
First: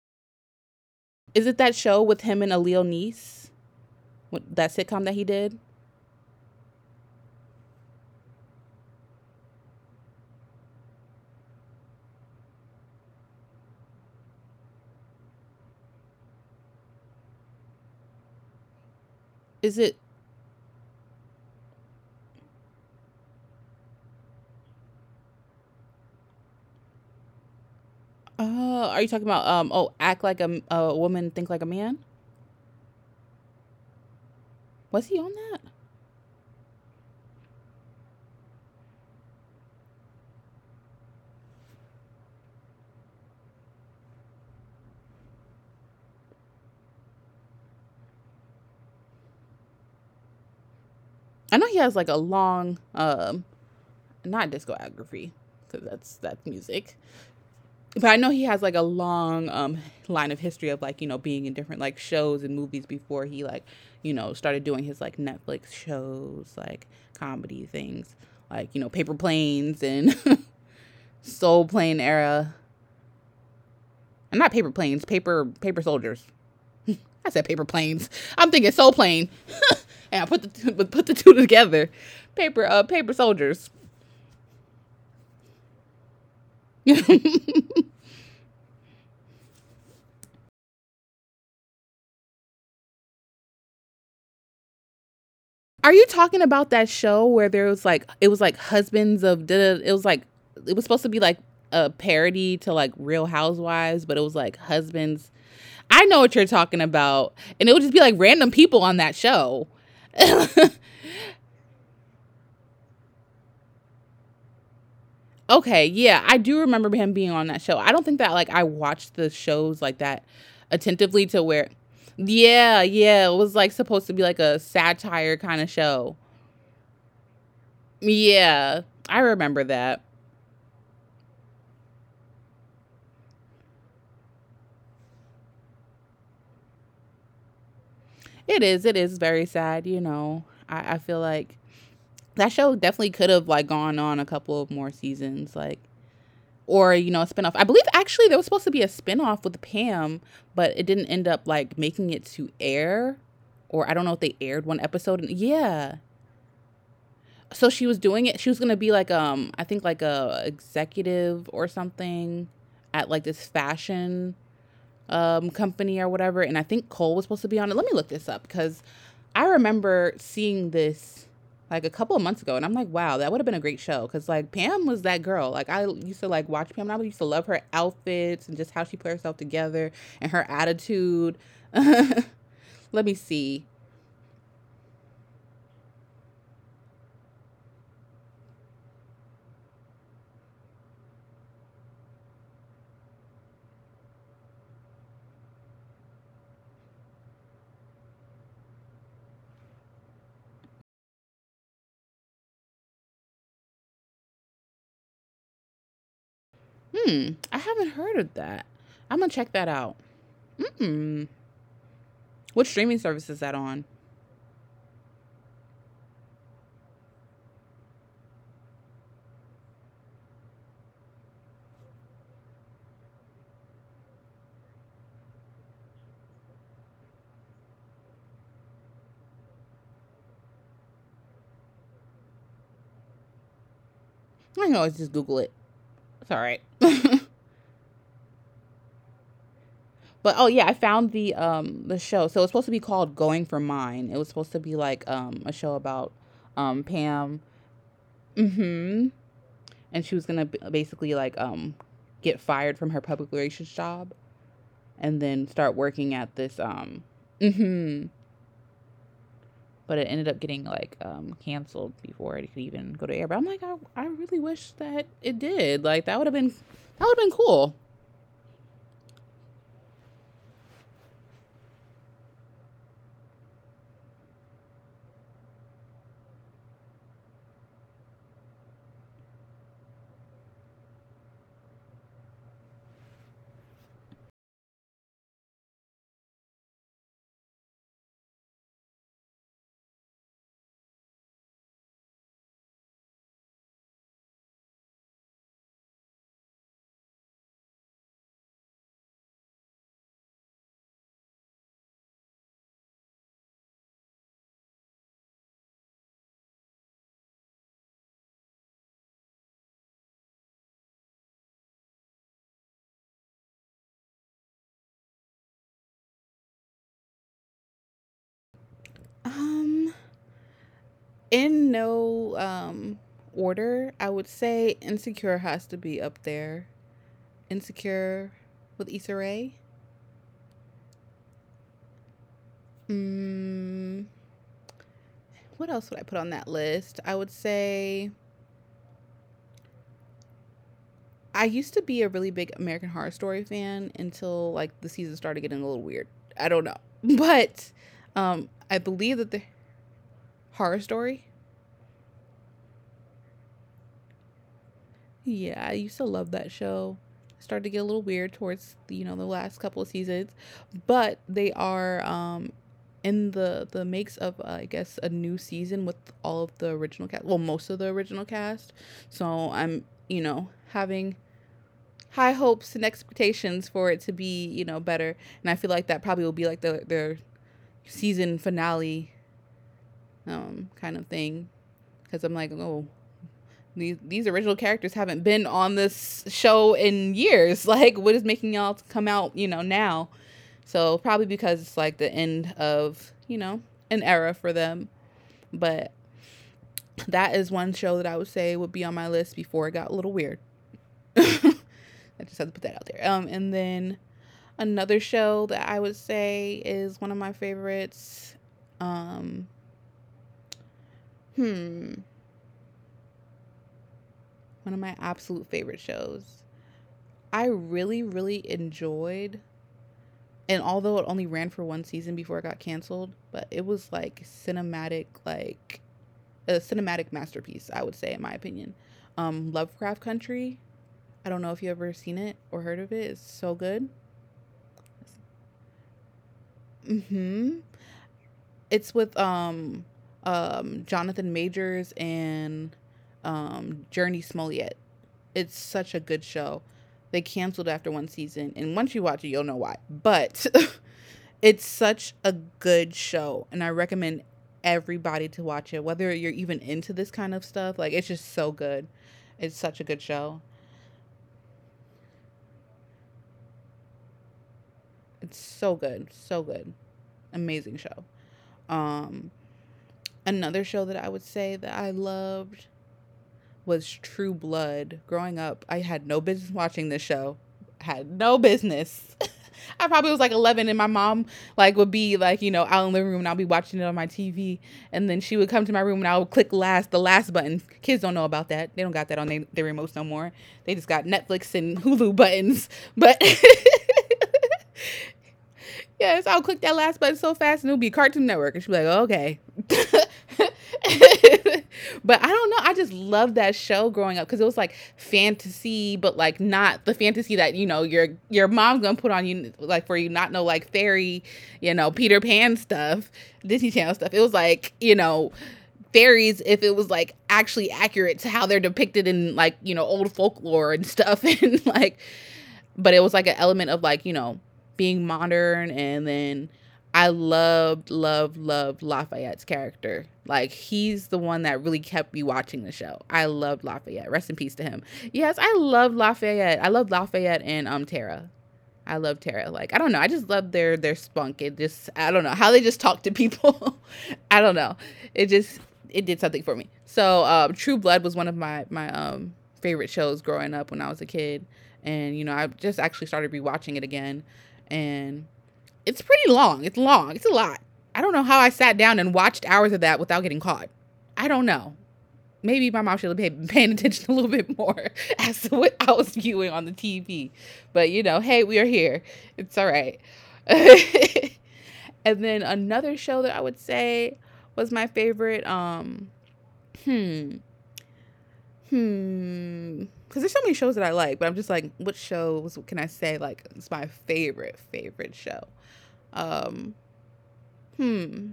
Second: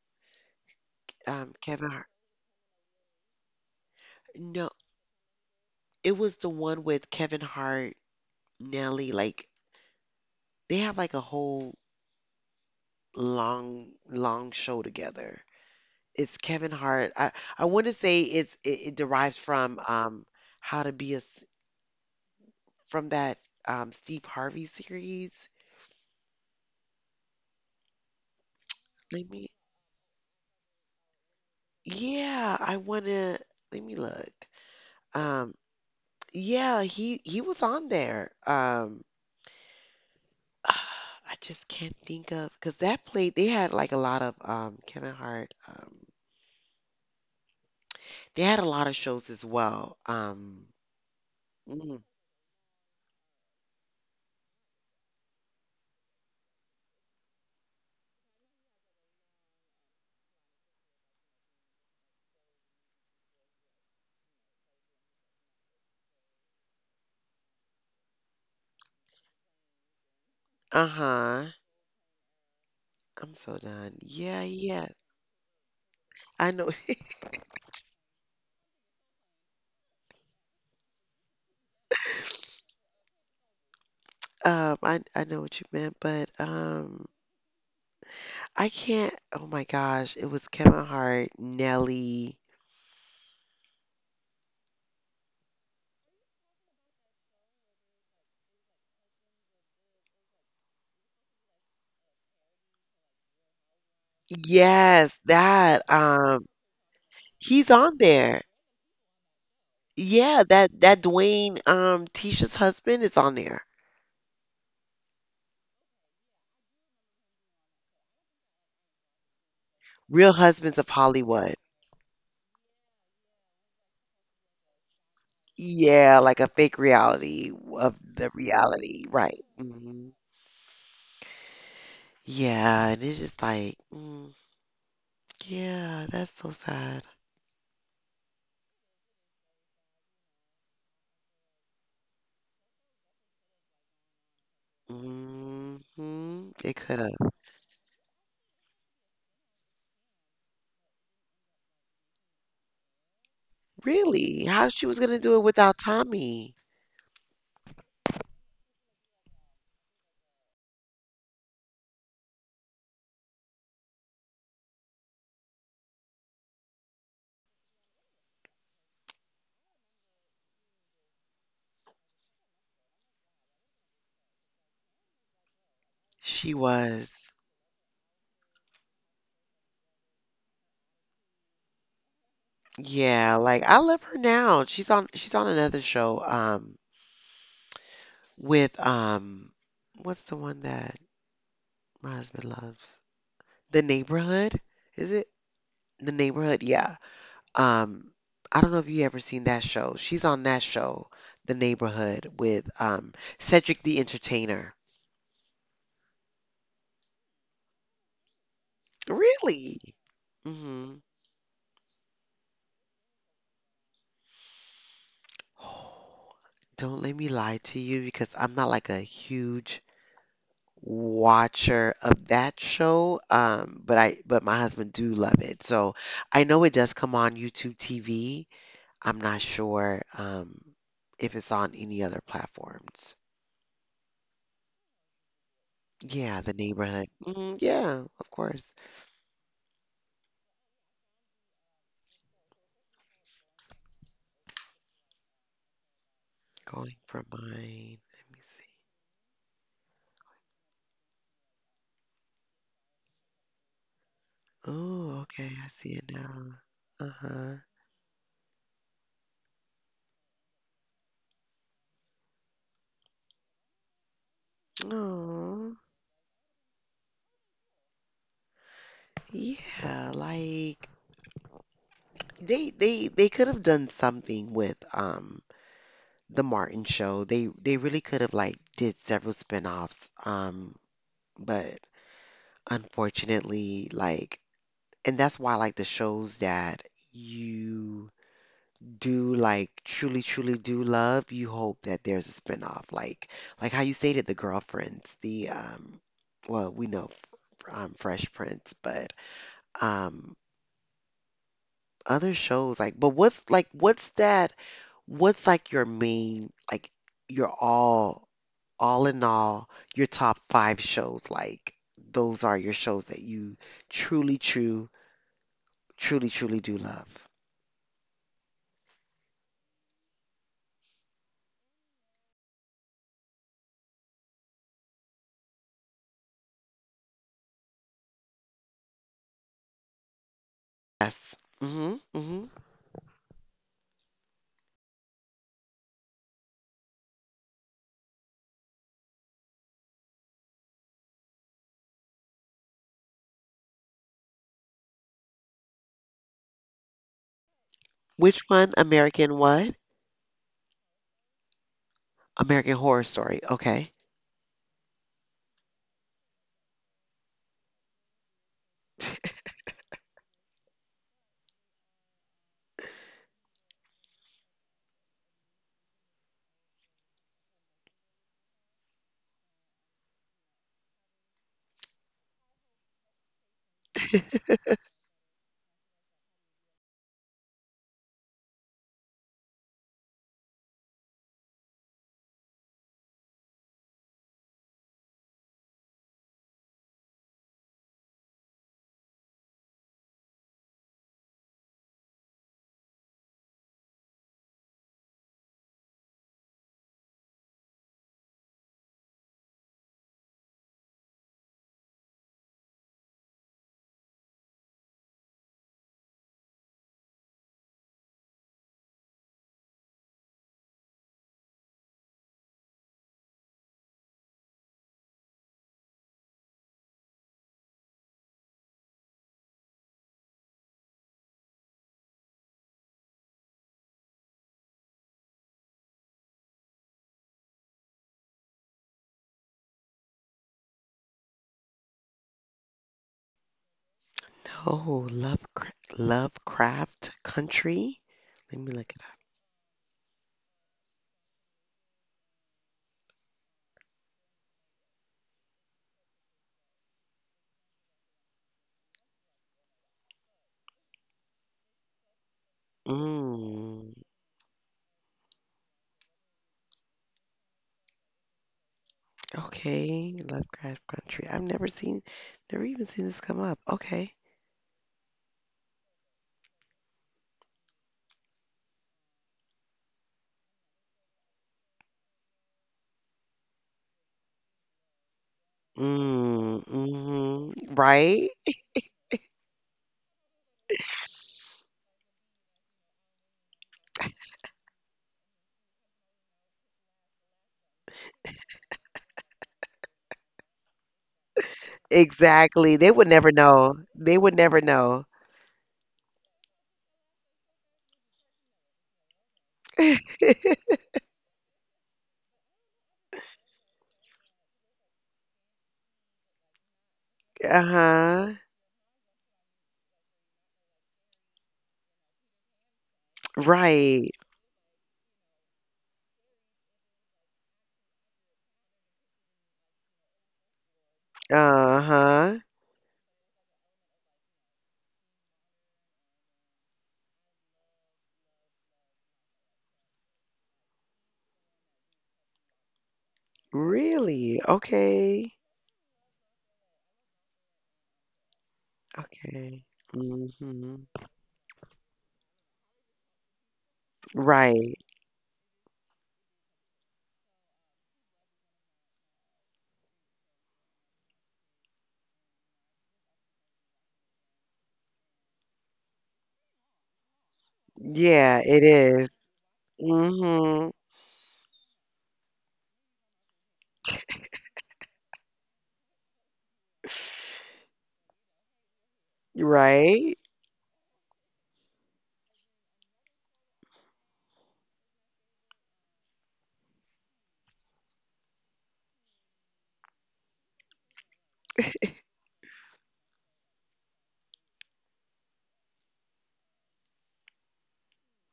Speaker 1: it that
Speaker 2: Kevin
Speaker 1: show
Speaker 2: Hart?
Speaker 1: with him and Aaliyah Niece? What, that
Speaker 2: No,
Speaker 1: sitcom that he did?
Speaker 2: it was the one with Kevin Hart Nelly, like they have like a whole long long show together. It's Kevin Hart. I wouldn't say it's it derives
Speaker 1: Is
Speaker 2: from
Speaker 1: it?
Speaker 2: How to Be a S- from that Steve Harvey series.
Speaker 1: Are you talking
Speaker 2: Let
Speaker 1: about,
Speaker 2: me,
Speaker 1: um, oh, act like a— a woman, think like a man.
Speaker 2: yeah, I wanna let me look.
Speaker 1: Was he on
Speaker 2: Um
Speaker 1: that?
Speaker 2: yeah, he was on there. Um, ah, I just can't think of because that played they had like a lot of Kevin Hart, they had a lot of shows as well. Um.
Speaker 1: I know he has
Speaker 2: Mm.
Speaker 1: like a long, not discography, because that's— that's music. But I know he has like a long line of history of like, being in different like shows and movies before he like, started doing his like Netflix shows, like comedy things, like, Paper Planes and
Speaker 2: Uh-huh.
Speaker 1: Soul Plane era.
Speaker 2: I'm so done.
Speaker 1: And
Speaker 2: Yeah,
Speaker 1: not Paper
Speaker 2: yeah.
Speaker 1: Planes— Paper— Paper Soldiers.
Speaker 2: I know.
Speaker 1: I said Paper Planes, I'm thinking Soul Plane, and I put the put the two together. Paper— uh, Paper Soldiers.
Speaker 2: I know what you meant, but
Speaker 1: You
Speaker 2: um
Speaker 1: know.
Speaker 2: I can't, oh my gosh, it was Kevin Hart, Nelly.
Speaker 1: Are you talking about that show where there was like— it was like Husbands of Da— da— it was like, it was supposed to be like a parody to like Real Housewives, but it was like
Speaker 2: Yes,
Speaker 1: husbands.
Speaker 2: that
Speaker 1: I know what you're talking about,
Speaker 2: he's
Speaker 1: and it would
Speaker 2: on
Speaker 1: just be like
Speaker 2: there.
Speaker 1: random people on that show.
Speaker 2: Yeah, that that Dwayne Tisha's husband is on there.
Speaker 1: Okay, yeah, I do remember him being on that show. I don't think that like I watched the shows like that
Speaker 2: Real Husbands of
Speaker 1: attentively to
Speaker 2: Hollywood.
Speaker 1: where— yeah, yeah, it was like supposed to be like a satire kind of show.
Speaker 2: Yeah, like a fake reality of the
Speaker 1: Yeah,
Speaker 2: reality,
Speaker 1: I
Speaker 2: right.
Speaker 1: remember that.
Speaker 2: Yeah, and it's just like, mm, yeah, that's so sad.
Speaker 1: It is. It is very sad. You know, I feel like that show definitely could have like gone on a couple of more seasons, like,
Speaker 2: hmm It
Speaker 1: or
Speaker 2: could
Speaker 1: a
Speaker 2: have.
Speaker 1: spinoff. I believe actually there was supposed to be a spinoff with Pam, but it didn't end up like making it to air, or I don't know if they
Speaker 2: Really?
Speaker 1: aired
Speaker 2: How
Speaker 1: one
Speaker 2: she was gonna
Speaker 1: episode. And,
Speaker 2: do it without
Speaker 1: yeah,
Speaker 2: Tommy?
Speaker 1: so she was doing it. She was gonna be like I think like a executive or something at like this fashion company or whatever. And I think Cole was supposed to be on it. Let me look this up because I remember seeing this like a couple of months ago, and I'm like, wow, that would have been a great show because like Pam was that girl. Like I used to like
Speaker 2: She
Speaker 1: watch Pam, and I
Speaker 2: was.
Speaker 1: used to love her outfits and just how she put herself together and her attitude. Let me
Speaker 2: Yeah, like
Speaker 1: see.
Speaker 2: I love her now. She's on another show with what's the one that my husband loves? The Neighborhood? Is it? The Neighborhood, yeah. Um I don't know if you ever seen that show. She's on that show, The Neighborhood with Cedric the Entertainer.
Speaker 1: Hmm, I haven't heard of that. I'm gonna check that
Speaker 2: Really?
Speaker 1: out. Hmm, what streaming service is that on?
Speaker 2: Oh, don't let me lie to you because I'm not like a huge watcher of that show. But I but my husband do love it. So I know it does come on YouTube TV. I'm not sure if it's on any other platforms.
Speaker 1: I know, always just Google it. It's all
Speaker 2: Yeah, the
Speaker 1: right.
Speaker 2: neighborhood. Yeah, of course.
Speaker 1: But oh yeah, I found the show. So it's supposed to be called Going for Mine. It was supposed to be like a show about
Speaker 2: Going for
Speaker 1: Pam.
Speaker 2: mine. Let me see.
Speaker 1: Mhm. And she was going to basically like get fired from her public relations job and
Speaker 2: Oh,
Speaker 1: then
Speaker 2: okay, I
Speaker 1: start
Speaker 2: see
Speaker 1: working
Speaker 2: it
Speaker 1: at this
Speaker 2: now. Uh-huh.
Speaker 1: mhm but it ended up getting like canceled before it could even go to air. But I'm like I really wish that it
Speaker 2: Oh,
Speaker 1: did. Like that would have been that would have been cool.
Speaker 2: yeah, like they they could have done something with the Martin show. They really could have like did several spin-offs. But unfortunately, like and that's why like the shows that you do like truly truly do love, you hope that there's a spin-off. Like how you stated the girlfriends, the well, we know Fresh Prince, but um other shows like, but what's like, what's that? What's like your main, like your all in all, your top five shows? Like those are your shows that you truly, true, truly, truly do love.
Speaker 1: Um in no order, I would say Insecure has to be up there. Insecure with Issa Rae.
Speaker 2: Yes. Mm-hmm. Mm-hmm.
Speaker 1: Mm, what else would I put on that list? I would say I used to be a really big American Horror Story fan until like the season started getting a little weird. I don't know, but
Speaker 2: Which one?
Speaker 1: I believe that
Speaker 2: American
Speaker 1: the
Speaker 2: what?
Speaker 1: Horror Story.
Speaker 2: American Horror Story. Okay.
Speaker 1: Yeah, I used to love that show. Started to get a little weird towards you know the last couple of seasons, but they are in the makes of I guess a new season with all of the original cast. Well, most of the original cast. So I'm you know having high hopes and expectations for it to be you know better, and I feel like that probably will be like their season finale kind of thing because I'm like oh these original characters haven't been on this show in years. Like, what is making y'all come out, you know, now? So probably because it's like the end of, you know, an era for them. But that is one show that I would say would be on my list before it got a little weird. I just had to put that out there. And then another show that I would say is one of my favorites. Um, hmm, one of my absolute favorite shows. I really, really enjoyed and although it only ran for one season before it got canceled, but it was like cinematic, like a cinematic masterpiece, I would say, in my opinion. Lovecraft Country. I don't know if you ever seen it or heard of it. It's so good.
Speaker 2: No, Lovecraft, Lovecraft
Speaker 1: Mm-hmm.
Speaker 2: Country. Let me look
Speaker 1: It's
Speaker 2: it
Speaker 1: with Jonathan Majors and Journey Smollett. It's such a good show. They canceled after one season, and once you watch it, you'll know why. But it's such a
Speaker 2: up.
Speaker 1: good show, and I
Speaker 2: Mm.
Speaker 1: recommend everybody to watch it, whether you're even into this kind of stuff. Like, it's just so good. It's such a good
Speaker 2: Okay,
Speaker 1: show.
Speaker 2: Lovecraft Country. I've never seen, never even seen this come up. Okay.
Speaker 1: It's so good, so good, amazing show. Um, Another show that I would say that I loved was True Blood. Growing up, I had no business
Speaker 2: Mm,
Speaker 1: watching this show.
Speaker 2: mm-hmm.
Speaker 1: Had
Speaker 2: Right?
Speaker 1: no business. I probably was like 11, and my mom like would be like, you know, out in the living room, and I'll be watching it on my TV, and then she would come to my room, and I would click last, the last button. Kids don't know about that; they don't got that on their remotes no more. They just got Netflix and Hulu buttons,
Speaker 2: Exactly. They would
Speaker 1: but.
Speaker 2: never know. They would never know.
Speaker 1: Yes, I'll click that last button so fast and it'll be Cartoon Network. And she'll be like, oh, okay. But I don't know. I just loved that show growing up because it was like fantasy, but like not the fantasy that, you know, your
Speaker 2: Uh-huh.
Speaker 1: your mom's gonna put on you like for you not know like fairy, you know, Peter Pan stuff, Disney Channel
Speaker 2: Right.
Speaker 1: stuff. It was like, you know, fairies if it was like actually accurate to how they're depicted in like, you know, old folklore and stuff and like
Speaker 2: Uh-huh.
Speaker 1: but it was like an element of like you know being modern and then I loved Lafayette's character like he's the one that really kept me watching the show. I loved Lafayette, rest in
Speaker 2: Really?
Speaker 1: peace to him. Yes,
Speaker 2: Okay.
Speaker 1: I love Lafayette. I love Lafayette and Tara. I love Tara.
Speaker 2: Okay.
Speaker 1: Like I don't know. I just love their
Speaker 2: Mm-hmm.
Speaker 1: spunk. It just I don't know how they just talk to people. I don't know.
Speaker 2: Right.
Speaker 1: It just it did something for me. So True Blood was one of my favorite shows growing up when I was a kid, and you know I just actually started rewatching it again, and it's pretty long. It's long. It's a lot. I don't know
Speaker 2: Yeah,
Speaker 1: how I
Speaker 2: it
Speaker 1: sat down
Speaker 2: is.
Speaker 1: and watched hours of that without getting
Speaker 2: Mm-hmm.
Speaker 1: caught. I don't know, maybe my mom should have been paying attention a little bit more as to what I was viewing on the TV. But you know, hey, we are here. It's all right.
Speaker 2: Right?
Speaker 1: And then another show that I would say was my favorite. Hmm, hmm. Because there's so many shows that I like, but I'm just like, what shows can I say like it's my favorite show? Um, hmm.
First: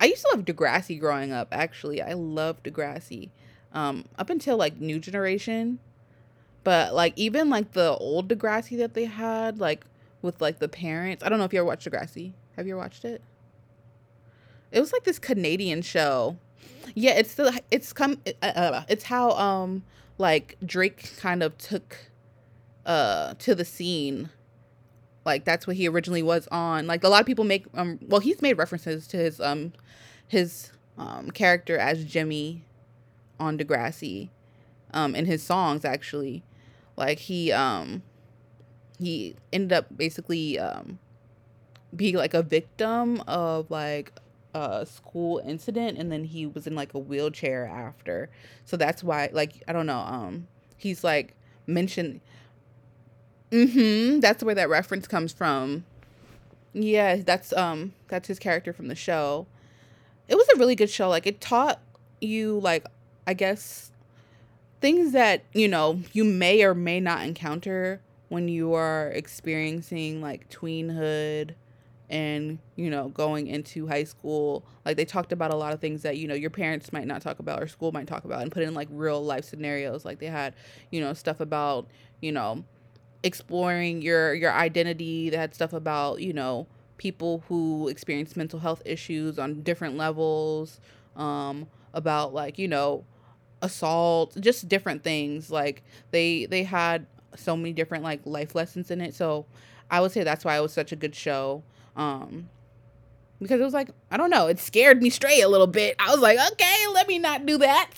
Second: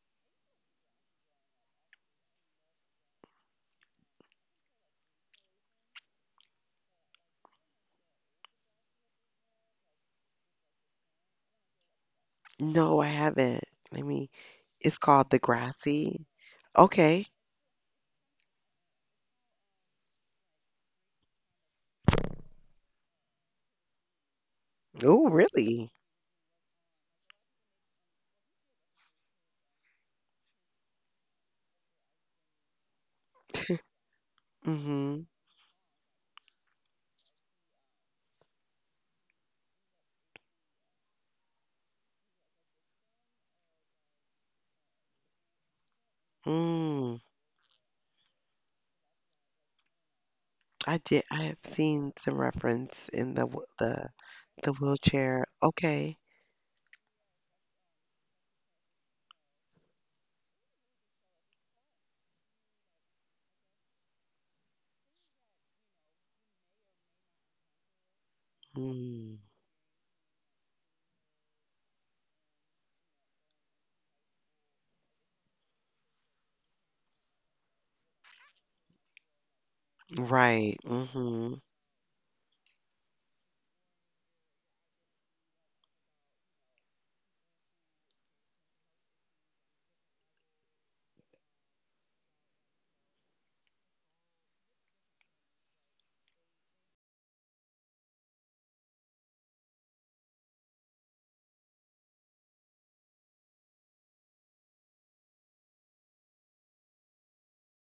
Speaker 1: I used to love Degrassi growing up. Actually, I loved Degrassi. Up until like New Generation, but like even like the old Degrassi that they had, like with like the parents. I don't know if you ever watched Degrassi. Have you ever
Speaker 2: No,
Speaker 1: watched
Speaker 2: I
Speaker 1: it?
Speaker 2: haven't. Let me.
Speaker 1: It was
Speaker 2: It's
Speaker 1: like this
Speaker 2: called The
Speaker 1: Canadian
Speaker 2: Grassy.
Speaker 1: show. Yeah,
Speaker 2: Okay.
Speaker 1: it's the it's how like Drake kind of took to the scene.
Speaker 2: Oh,
Speaker 1: Like that's what he
Speaker 2: really?
Speaker 1: originally was on. Like a lot of people make well he's made references to his character as Jimmy on Degrassi in
Speaker 2: Mhm.
Speaker 1: his songs actually. Like he ended up basically being like a victim of like a school incident and then he was in like a
Speaker 2: Mm.
Speaker 1: wheelchair after, so that's why like I don't know,
Speaker 2: I
Speaker 1: he's
Speaker 2: did.
Speaker 1: like
Speaker 2: I have seen
Speaker 1: mentioned.
Speaker 2: some reference in
Speaker 1: Mm-hmm, that's where that
Speaker 2: the
Speaker 1: reference comes
Speaker 2: wheelchair.
Speaker 1: from.
Speaker 2: Okay.
Speaker 1: Yeah, that's his character from the show. It was a really good show. Like it taught you like I guess things that you know you may or may not encounter when you are
Speaker 2: Mm.
Speaker 1: experiencing like tweenhood and you know going into high school. Like they talked about a lot of things that you know your parents might not talk about or school might talk about and put in like real life scenarios. Like they had
Speaker 2: Right.
Speaker 1: you know stuff
Speaker 2: Mhm.
Speaker 1: about you know exploring your identity, they had stuff about you know people who experience mental health issues on different levels, um about like you know assault, just different things. Like they had so many different like life lessons in it. So I would say that's why it was such a good show. Um because it was like, I don't know, it scared me straight a little bit. I was like, okay, let me not do that.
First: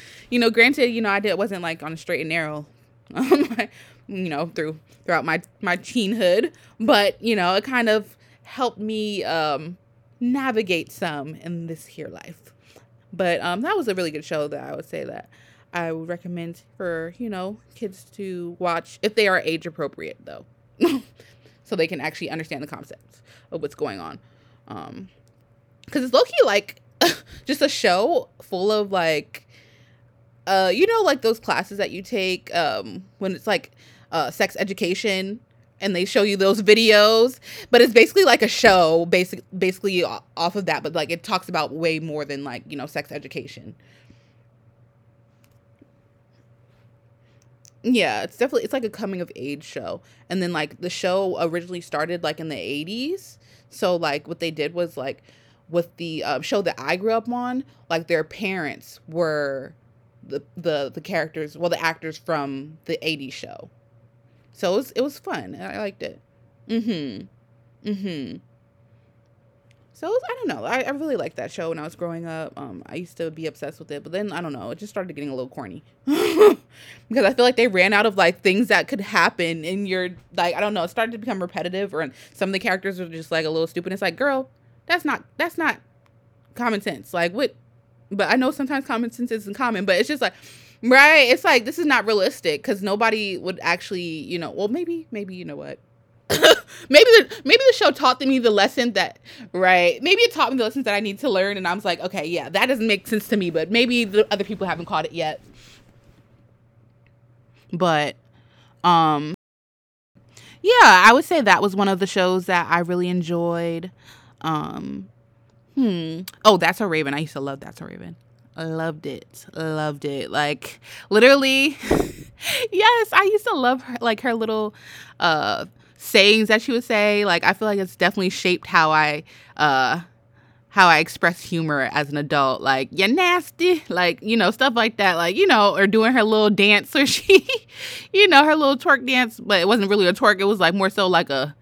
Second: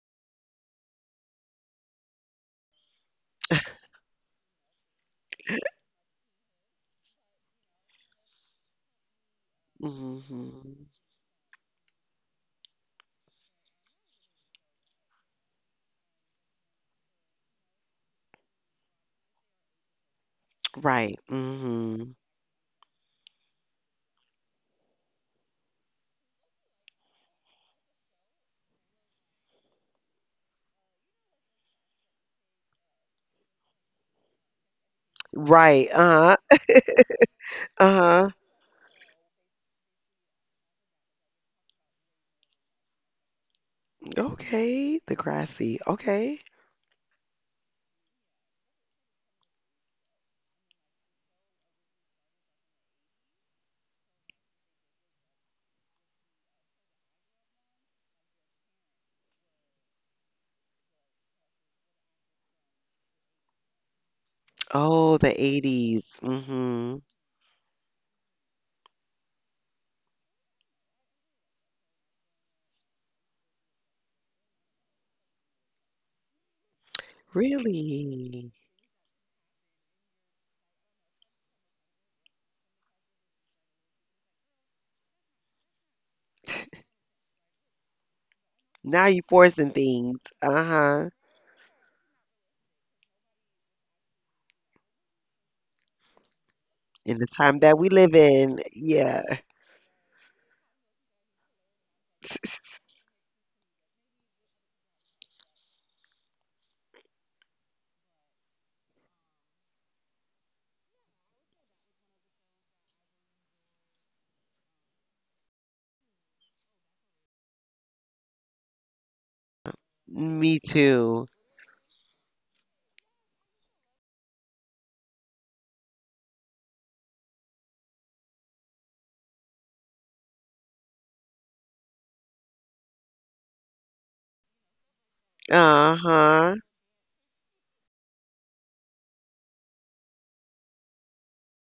Speaker 1: You know, granted, you know, I did wasn't like on a straight and narrow. Um, you know, throughout my teenhood, but you know, it kind of helped me
Speaker 2: Mhm.
Speaker 1: navigate some in this here life. But that was a really good show, that I would say that I would recommend for you know kids to watch if they are age appropriate though,
Speaker 2: Right.
Speaker 1: so they can
Speaker 2: Mhm.
Speaker 1: actually understand the concepts of what's going on. Um, because it's low key like just a show full of like you know like those classes that you take when it's like sex education
Speaker 2: Right.
Speaker 1: and they show you
Speaker 2: Uh-huh.
Speaker 1: those videos. But it's basically
Speaker 2: Uh-huh.
Speaker 1: like a show basically off of that, but like it talks about way more than like you know sex education.
Speaker 2: Okay. The grassy. Okay.
Speaker 1: Yeah, it's definitely it's like a coming of age show. And then like the show originally started like in the 80s. So like what they did was like with the show that I grew up on, like their parents were the characters, well the actors from the 80s show. So it
Speaker 2: Oh,
Speaker 1: was
Speaker 2: the
Speaker 1: fun. I liked
Speaker 2: 80s.
Speaker 1: it.
Speaker 2: Mm-hmm.
Speaker 1: Mhm. Mhm. So it was- I don't know. I really liked that show when I was growing up. I used to be obsessed with it, but then I don't know. It just started getting a little corny because I feel like they ran out of like
Speaker 2: Really?
Speaker 1: things that could happen in your like I don't know. It started to become repetitive, or some of the characters are just like a little stupid. It's like, girl, that's not common sense. Like what? But I know sometimes
Speaker 2: Now
Speaker 1: common
Speaker 2: you
Speaker 1: sense isn't
Speaker 2: forcing
Speaker 1: common, but it's
Speaker 2: things.
Speaker 1: just like.
Speaker 2: Uh-huh.
Speaker 1: Right, it's like this is not realistic because nobody would actually, you know. Well, maybe, maybe you know what? maybe
Speaker 2: In the
Speaker 1: the
Speaker 2: time
Speaker 1: maybe the
Speaker 2: that we
Speaker 1: show
Speaker 2: live
Speaker 1: taught me the
Speaker 2: in.
Speaker 1: lesson that
Speaker 2: Yeah.
Speaker 1: right. Maybe it taught me the lessons that I need to learn, and I was like, okay, yeah, that doesn't make sense to me, but maybe the other people haven't caught it yet. But um, yeah, I would say that was one of the shows that I really enjoyed. Um, hmm. Oh, that's a Raven. I used to love That's a Raven. Loved it. Loved it.
Speaker 2: Me
Speaker 1: Like
Speaker 2: too.
Speaker 1: literally. Yes, I used to love her like her little uh sayings that she would say. Like I feel like it's definitely shaped uh how I express humor as an adult, like "you're nasty," like you know stuff like that, like you know, or doing her little
Speaker 2: Uh-huh.
Speaker 1: dance or she, you know, her little twerk dance, but it wasn't really a twerk. It was like more so like a,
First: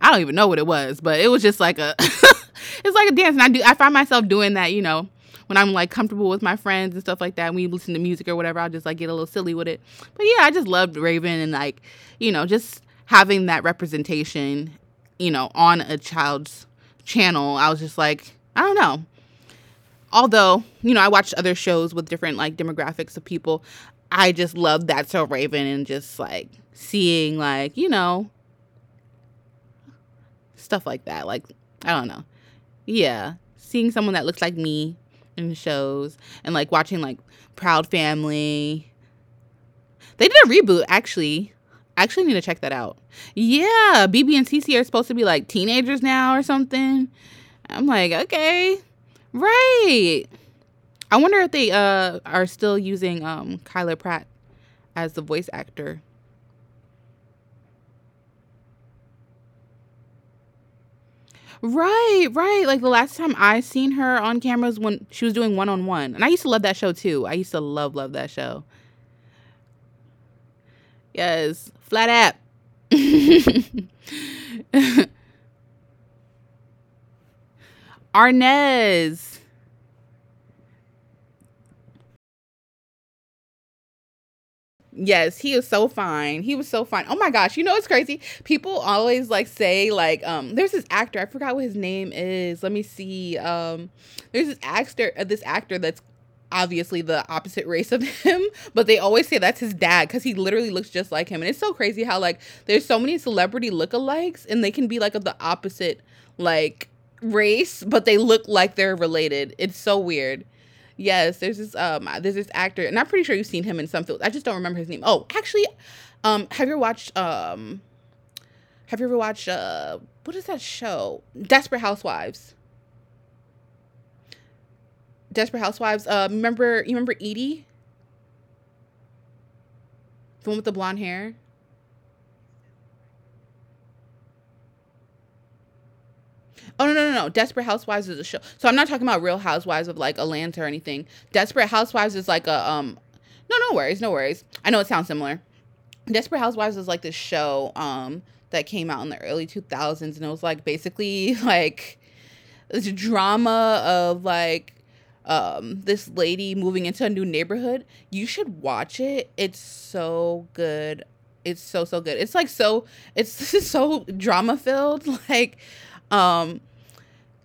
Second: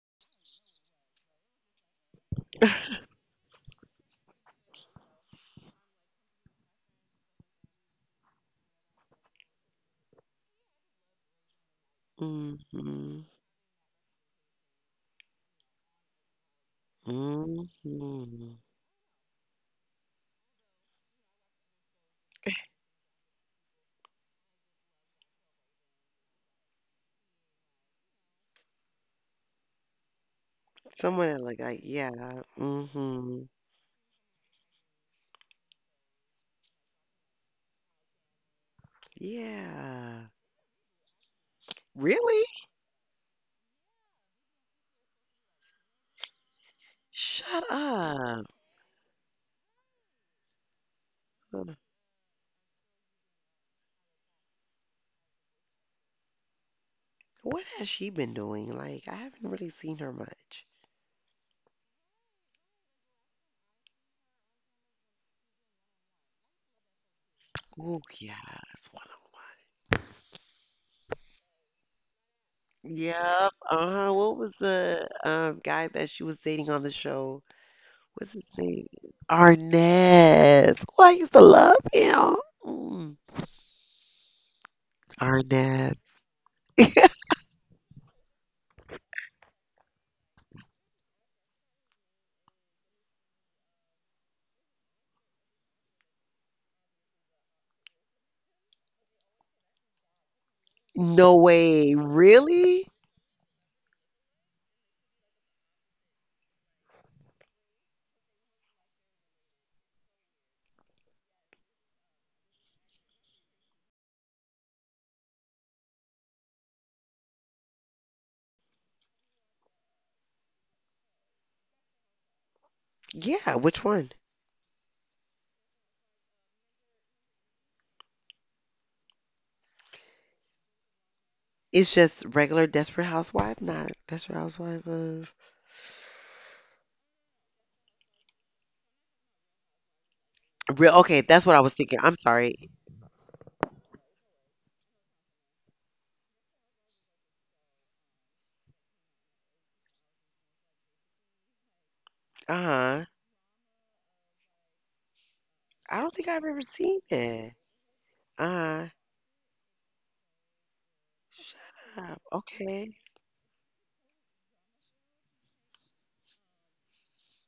Speaker 1: I don't even know what it was, but it was just like a, it's like a dance, and I find myself doing that, you know, when I'm like comfortable with my friends and stuff like that. When you listen to music or whatever, I'll just like get a little silly with it. But yeah, I just loved Raven and like you know just
Speaker 2: Mhm.
Speaker 1: having that representation, you know, on a child's channel, I was just like,
Speaker 2: Mhm.
Speaker 1: I don't know. Although, you know, I watched other shows with different like demographics of people. I just loved that so Raven and just like seeing like, you know, stuff like
Speaker 2: Someone
Speaker 1: that.
Speaker 2: that
Speaker 1: Like,
Speaker 2: like I
Speaker 1: I don't know.
Speaker 2: yeah.
Speaker 1: Yeah.
Speaker 2: Mhm.
Speaker 1: Seeing someone that looks like me in shows and like watching like Proud Family. They
Speaker 2: Yeah.
Speaker 1: did a reboot actually. I actually need to
Speaker 2: Really?
Speaker 1: check that out. Yeah, BB and CC are supposed to be like teenagers now or something.
Speaker 2: Shut
Speaker 1: I'm like,
Speaker 2: up.
Speaker 1: okay, right. I wonder if they
Speaker 2: Uh,
Speaker 1: are still using Kyla Pratt as the voice actor.
Speaker 2: What has she been doing? Like I haven't really seen her much.
Speaker 1: Right, right. Like the last time I seen her on cameras when she was doing one on one. And I used to love that show too. I used to love
Speaker 2: Oh
Speaker 1: love that
Speaker 2: yeah,
Speaker 1: show.
Speaker 2: it's one on one.
Speaker 1: Yes. Flat app.
Speaker 2: Yep. Uh-huh. What was the guy that she was dating on the show? What's his name?
Speaker 1: Arnez.
Speaker 2: Arnaz. Oh, I used to love him. Mm.
Speaker 1: Yes, he is so
Speaker 2: Arnaz.
Speaker 1: fine. He was so fine. Oh my gosh, you know it's crazy. People always like say like there's this actor, I forgot what his name is. Let me see. There's this actor that's obviously the opposite race of him, but they always say that's his dad cuz he literally looks just like
Speaker 2: No
Speaker 1: him. And it's so
Speaker 2: way.
Speaker 1: crazy how like there's
Speaker 2: Really?
Speaker 1: so many celebrity lookalikes and they can be like of the opposite like race, but they look like they're related. It's so weird. Yes, there's this actor, and I'm pretty sure you've seen him in some films. I just don't remember his name. Oh, actually, um, have you ever watched um have you ever watched what is that show? Desperate Housewives.
Speaker 2: Yeah, which one?
Speaker 1: Desperate Housewives. Remember Edie, the one with the blonde hair?
Speaker 2: It's just regular Desperate Housewife, not Desperate Housewife of
Speaker 1: Oh no no no no! Desperate Housewives is a show. So I'm not talking about Real Housewives of like Atlanta or
Speaker 2: real.
Speaker 1: anything.
Speaker 2: Okay, that's what I
Speaker 1: Desperate
Speaker 2: was thinking.
Speaker 1: Housewives
Speaker 2: I'm
Speaker 1: is like
Speaker 2: sorry.
Speaker 1: a no no worries no worries. I know it sounds similar. Desperate Housewives is like this show that came out in the early 2000s and it was like basically like
Speaker 2: Uh
Speaker 1: this
Speaker 2: huh.
Speaker 1: drama of like
Speaker 2: I
Speaker 1: this
Speaker 2: don't think I've
Speaker 1: lady
Speaker 2: ever
Speaker 1: moving into
Speaker 2: seen
Speaker 1: a new
Speaker 2: that.
Speaker 1: neighborhood. You should
Speaker 2: Uh
Speaker 1: watch it. It's so good. It's so so
Speaker 2: huh.
Speaker 1: good. It's like
Speaker 2: Okay.
Speaker 1: so it's so drama filled um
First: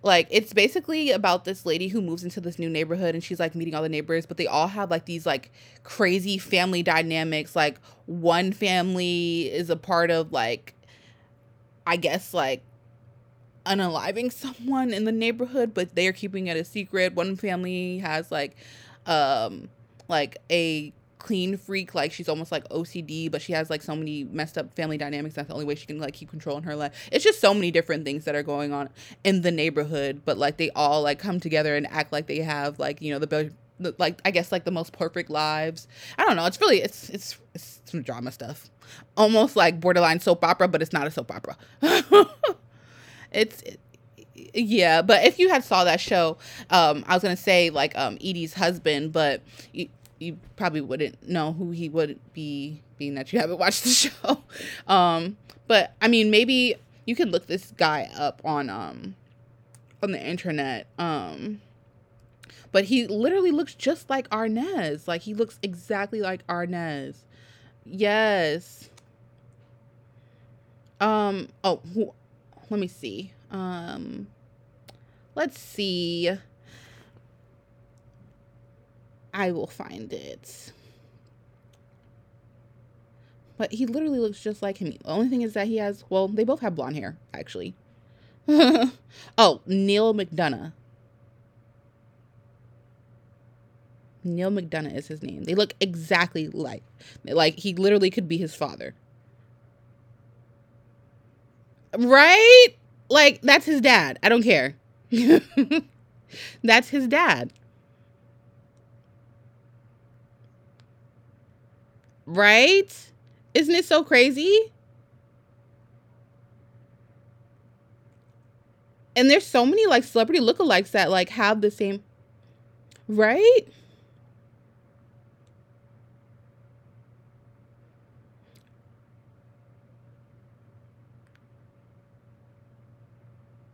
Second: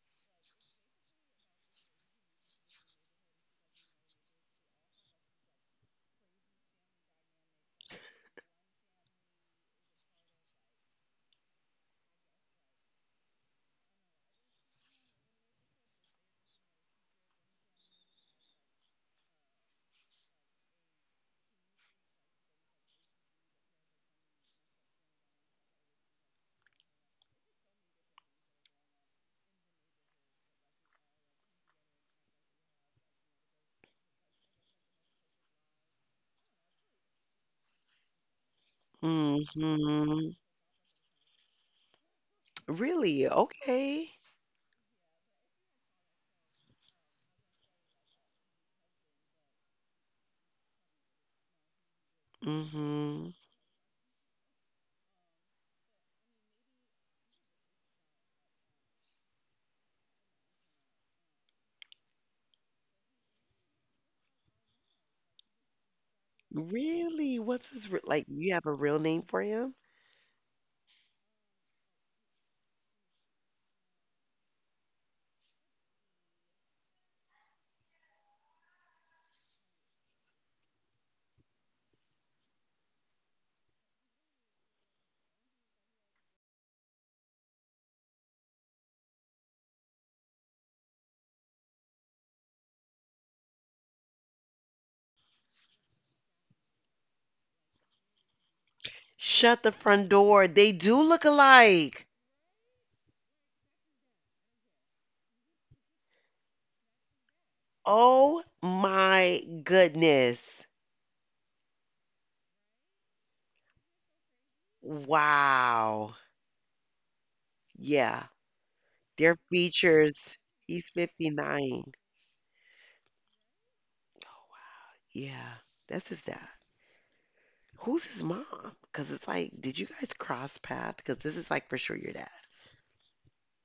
Speaker 1: like it's basically about this lady who moves into this new neighborhood and she's like meeting all the neighbors but they all have like these like crazy family dynamics like one family is a part of like I guess like unaliving someone in the neighborhood, but they are keeping it a secret. One family has um, like a clean freak like she's almost like ocd but she has like so many messed up family dynamics that's the only way she can like keep control in her life it's just so many different things that are going on in the neighborhood but like they all like come together and act like they have like you know the like I guess like the most perfect lives I don't know it's really it's some drama stuff almost like borderline
Speaker 2: Mm-hmm.
Speaker 1: soap opera but it's not a soap opera
Speaker 2: Really?
Speaker 1: it's
Speaker 2: Okay.
Speaker 1: yeah, but if you had saw that show, I was gonna say like Edie's husband, but you, you probably wouldn't know who he would be, being that
Speaker 2: Mm-hmm.
Speaker 1: you haven't watched the show. Um, but I mean, maybe you could look this guy up on the internet. But he literally looks just like Arnez. Like he looks exactly like Arnez.
Speaker 2: Really? What's his re- like? You have a
Speaker 1: Yes.
Speaker 2: real name for him?
Speaker 1: Oh, who, let me see. Let's see. I will find it. But he literally looks just like him. The only thing is that he has, well, they both have blonde hair, actually. Oh, Neil McDonough. Neil McDonough is his name. They look exactly like he literally could be his father,
Speaker 2: Shut the front door. They do look alike.
Speaker 1: right? Like that's his dad. I don't care. That's his dad,
Speaker 2: Oh my goodness.
Speaker 1: right? Isn't it so crazy?
Speaker 2: Wow. Yeah.
Speaker 1: And
Speaker 2: Their
Speaker 1: there's so many like celebrity
Speaker 2: features.
Speaker 1: lookalikes
Speaker 2: He's
Speaker 1: that like have the
Speaker 2: 59.
Speaker 1: same, right?
Speaker 2: Yeah, that's his dad. Who's his mom? Because it's like, did you guys cross paths? Because this is like for sure your dad.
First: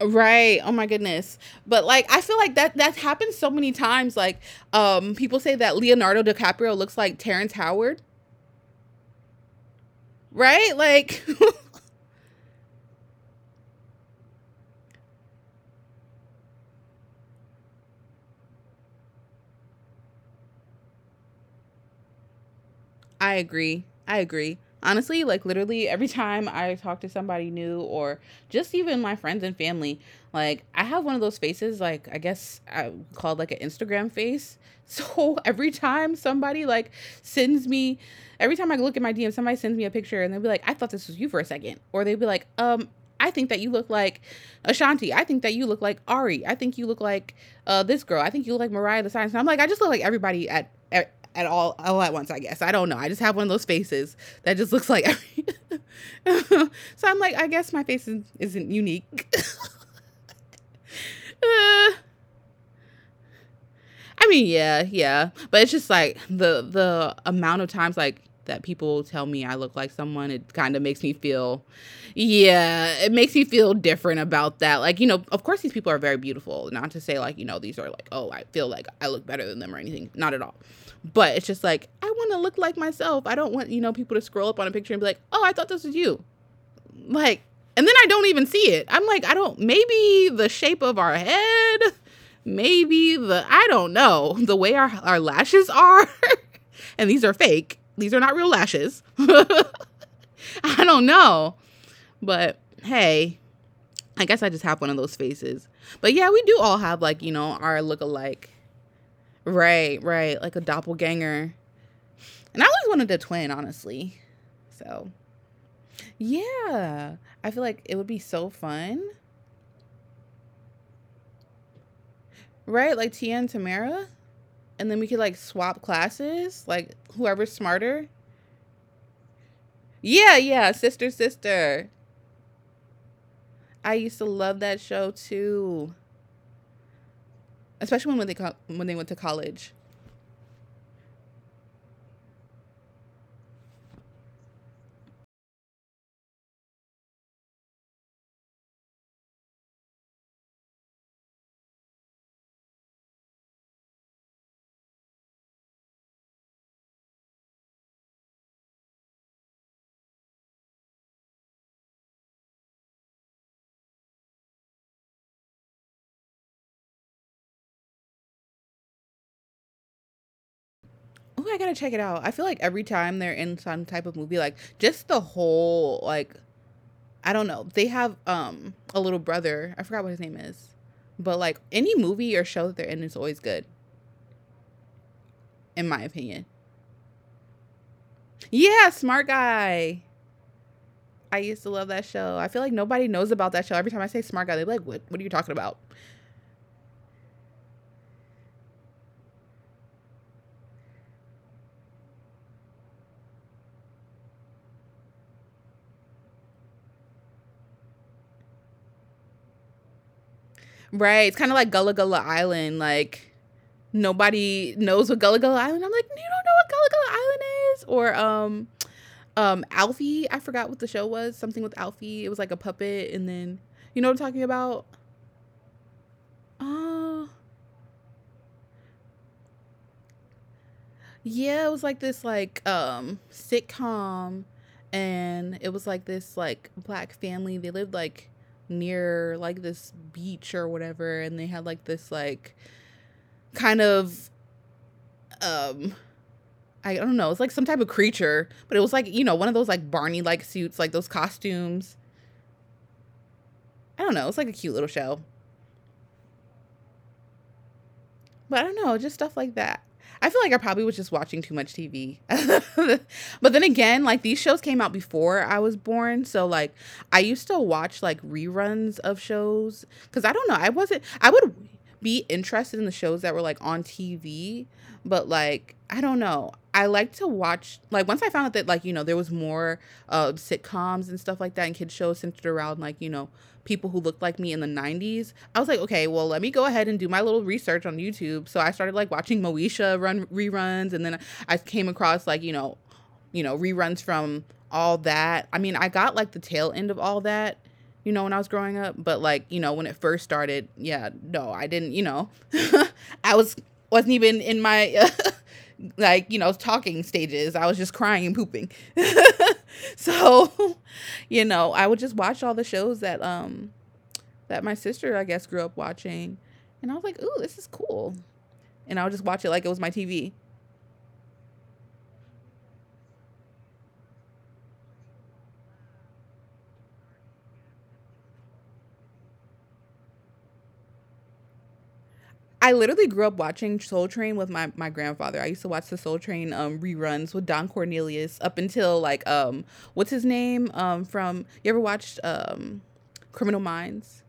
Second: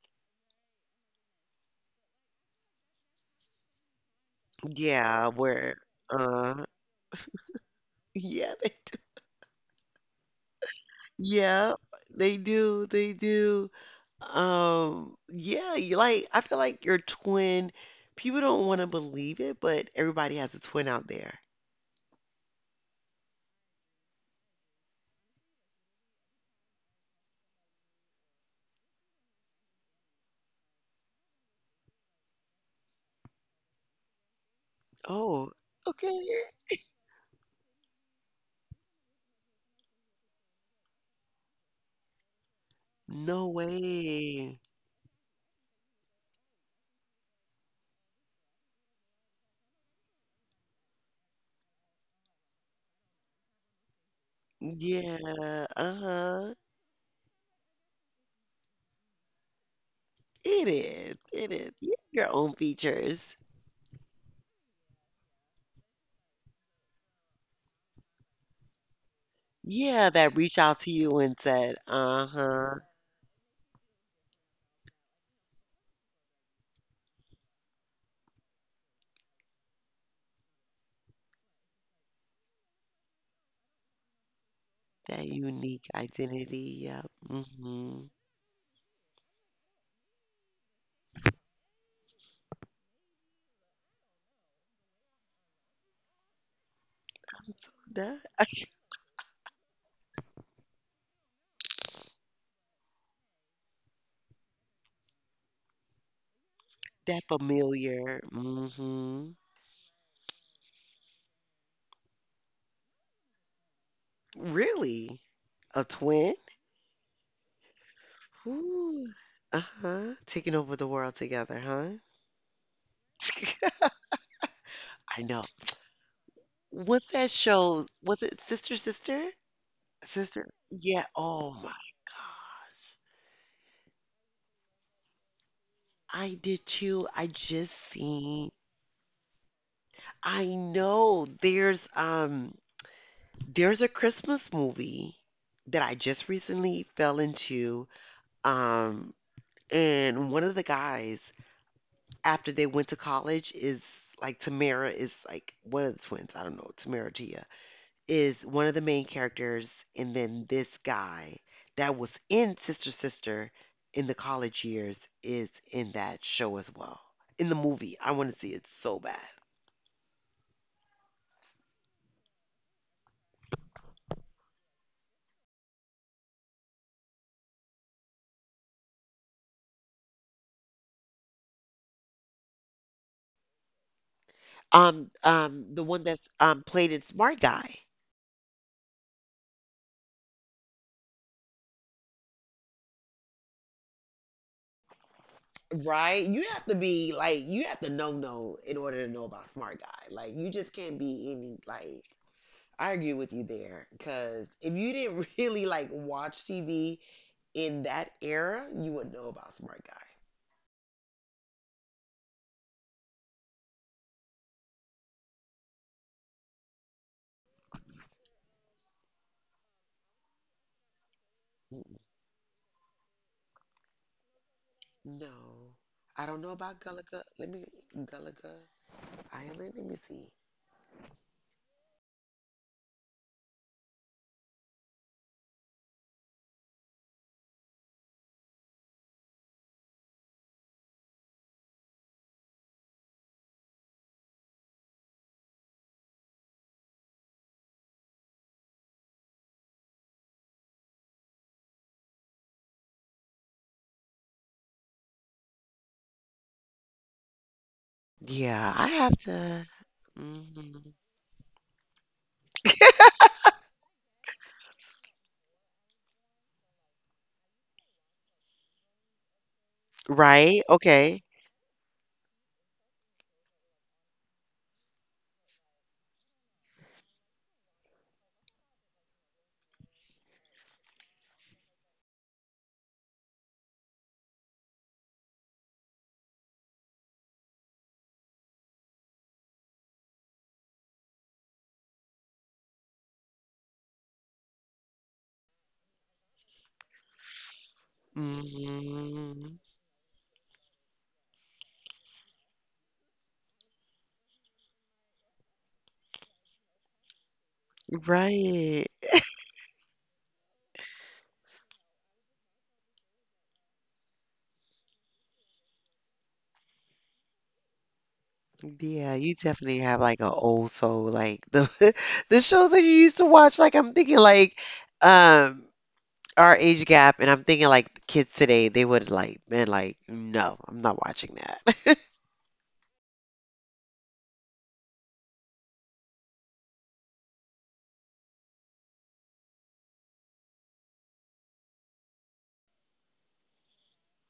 Speaker 1: Right. Oh my goodness. But like I feel like that's happened so many times. Like
Speaker 2: Yeah,
Speaker 1: people say that
Speaker 2: where,
Speaker 1: Leonardo
Speaker 2: uh,
Speaker 1: DiCaprio looks like Terrence Howard,
Speaker 2: yeah, they do.
Speaker 1: right? Like
Speaker 2: Yeah, they do. They do. Yeah, you like, I feel like your twin, people don't want to believe it, but everybody has a twin out there.
Speaker 1: I agree. I agree. Honestly, like literally every time I talk to somebody new or just even my friends and family, like I have one of those faces, like I guess I called like an Instagram face. So
Speaker 2: Oh,
Speaker 1: every time
Speaker 2: okay.
Speaker 1: somebody like sends me, every time I look at my DM, somebody sends me a picture and they'll be like, I thought this was you for a second. Or they'll be like, I
Speaker 2: No
Speaker 1: think that you look like
Speaker 2: way.
Speaker 1: Ashanti. I think that you look like Ari. I think you look like this girl. I think you look like Mariah the Science. And I'm like, I just look like everybody at all at once I guess I don't know I just have one of those faces that just looks like every...
Speaker 2: Yeah, uh-huh.
Speaker 1: So I'm like I guess my face isn't unique
Speaker 2: It is. It is. You
Speaker 1: uh,
Speaker 2: have your own features.
Speaker 1: I mean, yeah, yeah, but it's just like the amount of times like that people tell me I look like
Speaker 2: Yeah,
Speaker 1: someone,
Speaker 2: that
Speaker 1: it
Speaker 2: reach out
Speaker 1: kind of
Speaker 2: to
Speaker 1: makes me
Speaker 2: you and
Speaker 1: feel,
Speaker 2: said, uh-huh.
Speaker 1: yeah, it makes me feel different about that. Like, you know, of course, these people are very beautiful. Not to say, like, you know, these are like, oh, I feel like I look better than them or anything. Not at all. But it's just like, I want to look like myself. I don't want, you know, people to scroll up on a picture and be
Speaker 2: That
Speaker 1: like, oh, I thought
Speaker 2: unique
Speaker 1: this was you.
Speaker 2: identity. Yep.
Speaker 1: Like, and then
Speaker 2: Mm-hmm.
Speaker 1: I don't even see it. I'm like, I don't, maybe the shape of our head, maybe the, I don't know, the way our lashes are. And these are
Speaker 2: I'm so
Speaker 1: fake,
Speaker 2: done.
Speaker 1: these are not real lashes. I don't know. But hey, I guess I just have one of those faces. But yeah, we do all have like,
Speaker 2: That
Speaker 1: you know, our look
Speaker 2: familiar.
Speaker 1: alike.
Speaker 2: Mm-hmm.
Speaker 1: Right, right. Like a doppelganger. And I always wanted a twin, honestly. So
Speaker 2: Really? A twin?
Speaker 1: yeah, I feel like it would be so fun.
Speaker 2: Ooh. Uh-huh. Taking over the world together, huh?
Speaker 1: Right, like Tia and Tamara, and then we could
Speaker 2: I
Speaker 1: like
Speaker 2: know.
Speaker 1: swap classes, like
Speaker 2: What's that
Speaker 1: whoever's
Speaker 2: show?
Speaker 1: smarter.
Speaker 2: Was it Sister Sister?
Speaker 1: Yeah,
Speaker 2: Sister?
Speaker 1: yeah,
Speaker 2: Yeah.
Speaker 1: sister,
Speaker 2: Oh my
Speaker 1: sister.
Speaker 2: gosh.
Speaker 1: I used to love that show too,
Speaker 2: I did too. I just
Speaker 1: especially when they
Speaker 2: seen
Speaker 1: when they went to college.
Speaker 2: I know there's a Christmas movie that I just recently fell into. Um and one of the guys after they went to college is like Tamara is like one of the twins, I don't know, Tamara Tia is one of the main characters and then this guy that was in Sister Sister in the college years is in that show as well. In the movie. I want to see it so bad.
Speaker 1: Oh, I gotta check it out. I feel like every time they're in some type of movie, like just the whole like I don't know. They have a little brother. I forgot what his name is, but like any movie or show that they're in is always good,
Speaker 2: The
Speaker 1: in my
Speaker 2: one that's
Speaker 1: opinion.
Speaker 2: played in Smart Guy.
Speaker 1: Yeah, smart guy. I used to love that show. I feel like nobody knows about that show. Every time I say Smart Guy, they're like, "What? What are you talking about?"
Speaker 2: Right? You have to be like you have to know in order to know about smart guy. Like you just can't be any like. I agree with you there because if you didn't really like watch TV in that era, you wouldn't know about smart guy.
Speaker 1: Right? It's kind of like Gullah Gullah Island. Like nobody knows what Gullah Gullah Island. I'm like, you don't know what Gullah Gullah Island is, or Alfie. I forgot what the show was. Something with Alfie. It was like a puppet, and then you know what I'm talking about.
Speaker 2: No, I don't know about Gulliga.
Speaker 1: Oh,
Speaker 2: Let me Gulliga Island. Let me see.
Speaker 1: yeah, it was like this like sitcom, and it was like this like black family. They lived like near like this beach or whatever, and they had like this like kind of um I don't know, it's like some type of creature, but it was like, one of those like Barney like suits, like those costumes. I don't know, it's like a cute little show. But I
Speaker 2: Yeah,
Speaker 1: don't
Speaker 2: I
Speaker 1: know, just
Speaker 2: have
Speaker 1: stuff like
Speaker 2: to.
Speaker 1: that. I feel like I probably
Speaker 2: Mhm.
Speaker 1: was just watching too much TV. But then again, like these shows came out before I was born, so like I used to watch like reruns of shows, cuz I don't know,
Speaker 2: Right?
Speaker 1: I wasn't
Speaker 2: Okay.
Speaker 1: I would be interested in the shows that were like on TV, but like I don't know. I like to watch like once I found out that like there was more sitcoms and stuff like that and kids shows centered around like people who looked like me in the 90s. I was like, okay, well, let me go ahead and do my little research on YouTube. So I started like watching Moesha run reruns, and then I came across like, reruns from all that. I mean, I got like the tail end of all that, when I was growing up, but like,
Speaker 2: Mhm.
Speaker 1: when it first started, yeah, no, I didn't. I wasn't even in my like talking stages. I was just crying and pooping.
Speaker 2: Right.
Speaker 1: So I would just watch all the shows that that my sister I guess grew up watching, and I was like, ooh, this is cool. And I would
Speaker 2: Yeah,
Speaker 1: just
Speaker 2: you
Speaker 1: watch it like it
Speaker 2: definitely
Speaker 1: was my
Speaker 2: have like an
Speaker 1: TV.
Speaker 2: old soul, like the the shows that you used to watch. Like I'm thinking, like um our age gap, and I'm thinking like the kids today, they would like been like, no, I'm not watching that.
Speaker 1: I literally grew up watching Soul Train with my grandfather. I used to watch the Soul Train reruns with Don Cornelius up until like what's his name, from, you ever watched Criminal Minds?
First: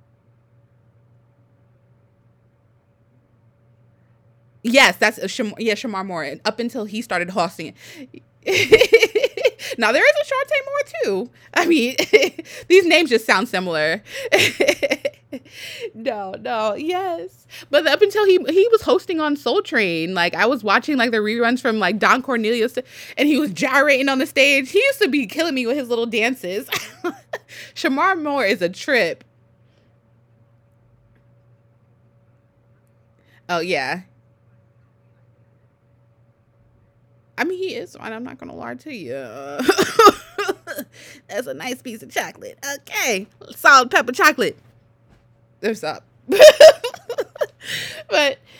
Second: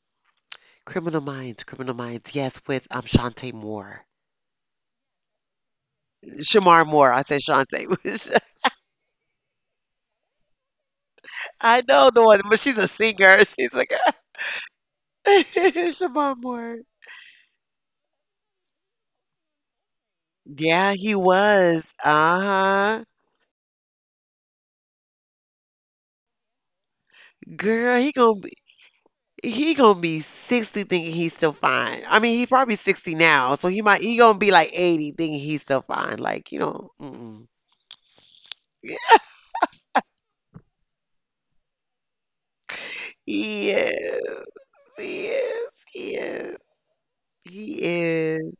Speaker 2: Criminal Minds, Criminal Minds, yes, with Shantae Moore,
Speaker 1: Yes, that's a Shamar Moore, up
Speaker 2: Shamar
Speaker 1: until he
Speaker 2: Moore. I
Speaker 1: started
Speaker 2: said
Speaker 1: hosting
Speaker 2: Shantae.
Speaker 1: it. Now there is a Shartay Moore too. I
Speaker 2: I
Speaker 1: mean,
Speaker 2: know the one, but she's
Speaker 1: these
Speaker 2: a
Speaker 1: names just
Speaker 2: singer.
Speaker 1: sound
Speaker 2: She's like
Speaker 1: similar. no,
Speaker 2: Shamar
Speaker 1: no,
Speaker 2: Moore.
Speaker 1: yes. But up until he was hosting on Soul Train, like I was
Speaker 2: Yeah,
Speaker 1: watching like
Speaker 2: he
Speaker 1: the reruns from
Speaker 2: was.
Speaker 1: like Don Cornelius,
Speaker 2: Uh-huh.
Speaker 1: and he was gyrating on the stage. He used to be killing me with his little dances.
Speaker 2: Girl,
Speaker 1: Shamar Moore is a trip.
Speaker 2: he gonna be 60 thinking he's still fine. I mean, he's probably 60 now,
Speaker 1: Oh
Speaker 2: so
Speaker 1: yeah,
Speaker 2: he gonna be like 80 thinking he's still fine. Like, you know,
Speaker 1: I
Speaker 2: mm-mm.
Speaker 1: mean, he is fine. I'm not gonna lie to you. That's a nice piece of chocolate. Okay, solid pepper
Speaker 2: Yes,
Speaker 1: chocolate.
Speaker 2: yes,
Speaker 1: There's up. But
Speaker 2: yes. He is. He is.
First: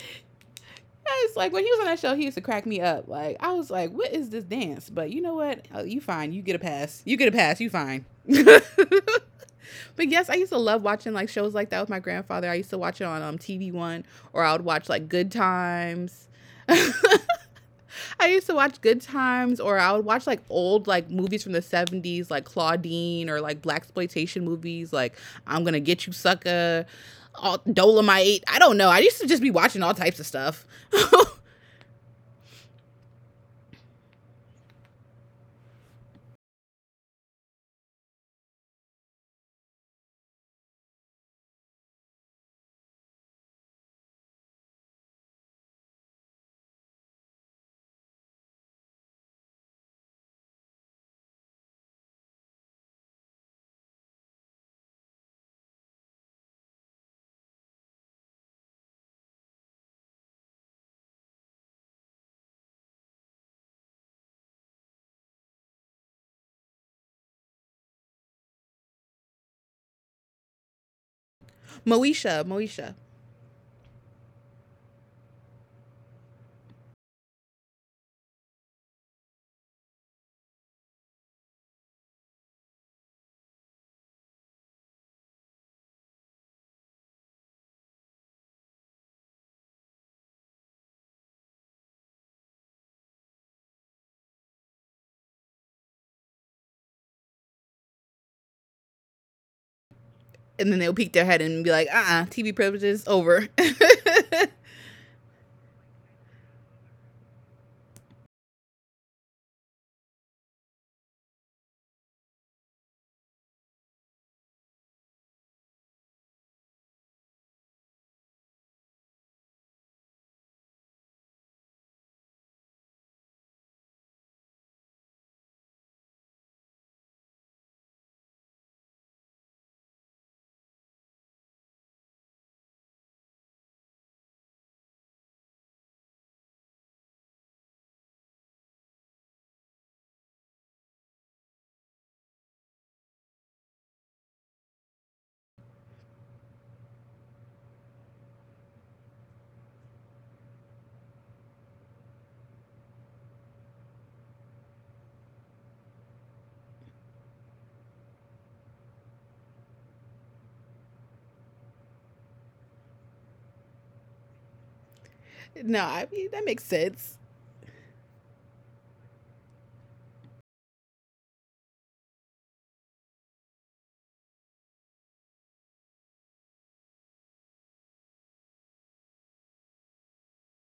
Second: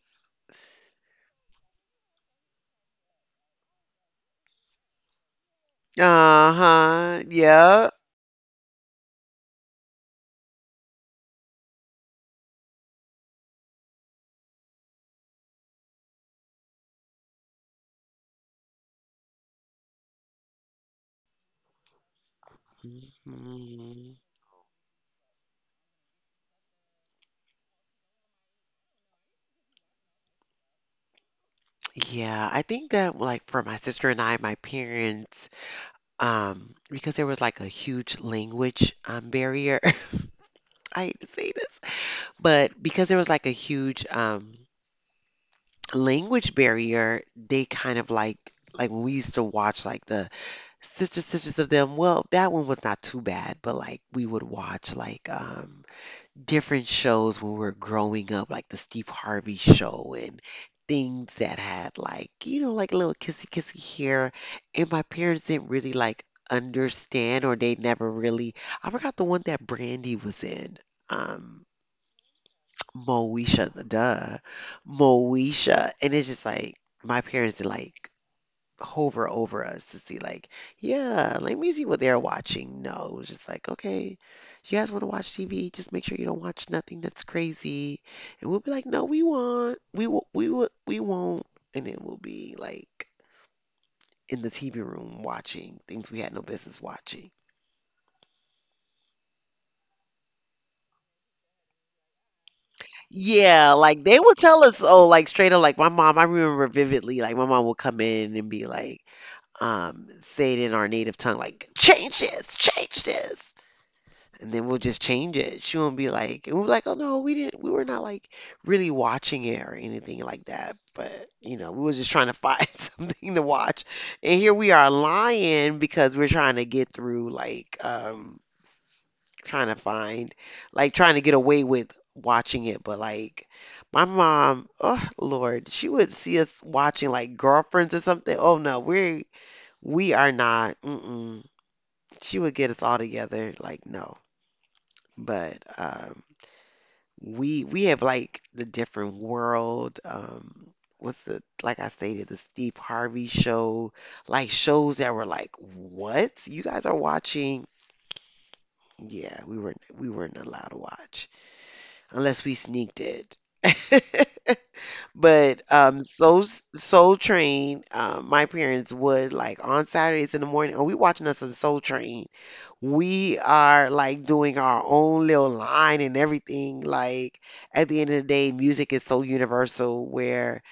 Speaker 1: it's like when he was on that show, he used to crack me up. Like I was like, "What is this dance?" But you know what? Oh, you fine. You get a pass. You
Speaker 2: Uh-huh.
Speaker 1: get a pass. You
Speaker 2: Yep.
Speaker 1: fine. But yes, I used to love watching like shows like that with my grandfather. I used to watch it on TV One, or I would watch like Good Times. I used to watch Good Times, or I would watch like old like movies from the 70s, like Claudine, or like black
Speaker 2: Mhm.
Speaker 1: exploitation movies, like I'm Gonna Get You Sucker, all, Dolomite. I don't know. I used to just be watching all types of stuff.
Speaker 2: Yeah, I think that like for my sister and I, my parents, because there was like a huge language barrier. I hate to say this, but because there was like a huge language barrier, they kind of like when we used to watch like the Sister Sisters of them. Well, that one was not too bad, but like we would watch like different shows when we were growing up, like the Steve Harvey show and things that had like, like little kissy kissy here. And my parents didn't really like understand or they never really I forgot the one that Brandy was in. um,
Speaker 1: Moesha, Moesha,
Speaker 2: Moesha, duh, Moesha, and it's just like my parents did like hover over us to see like, yeah, let me see what they're watching. No, it was just like, okay, you guys want to watch TV? Just make sure you don't watch nothing that's crazy, and we'll be like, no, we want, we will, we won't, and then we'll be like in the TV room watching things we had no business watching.
Speaker 1: and then they'll peek their head and be like, uh, TV privileges over."
Speaker 2: Yeah, like they would tell us, oh, like straight up, like my mom, I remember vividly, like my mom would come in and be like, um, say it in our native tongue, like change this, and then we'll just change it. She won't be like, and we'll be like, oh no, we didn't, we were not like really watching it or anything like that. But you know, we was just trying to find something to watch, and here we are lying because we're trying to get through, like, trying to find, like, trying to get away with watching it, but like. My mom, oh Lord, she would see us watching like girlfriends or something. Oh no, we are not. Mm-mm. She would get us all together. Like, no. But we have like the different world. What's the like I stated, the Steve Harvey show, like shows that were like, what? You guys are watching? Yeah, we weren't allowed to watch unless we sneaked it. But
Speaker 1: No, I mean that makes sense.
Speaker 2: Soul Train, my parents would like on Saturdays in the morning. Oh, we watching us some Soul Train. We are like doing our own little line and everything. Like at the end of the day, music is so universal. Where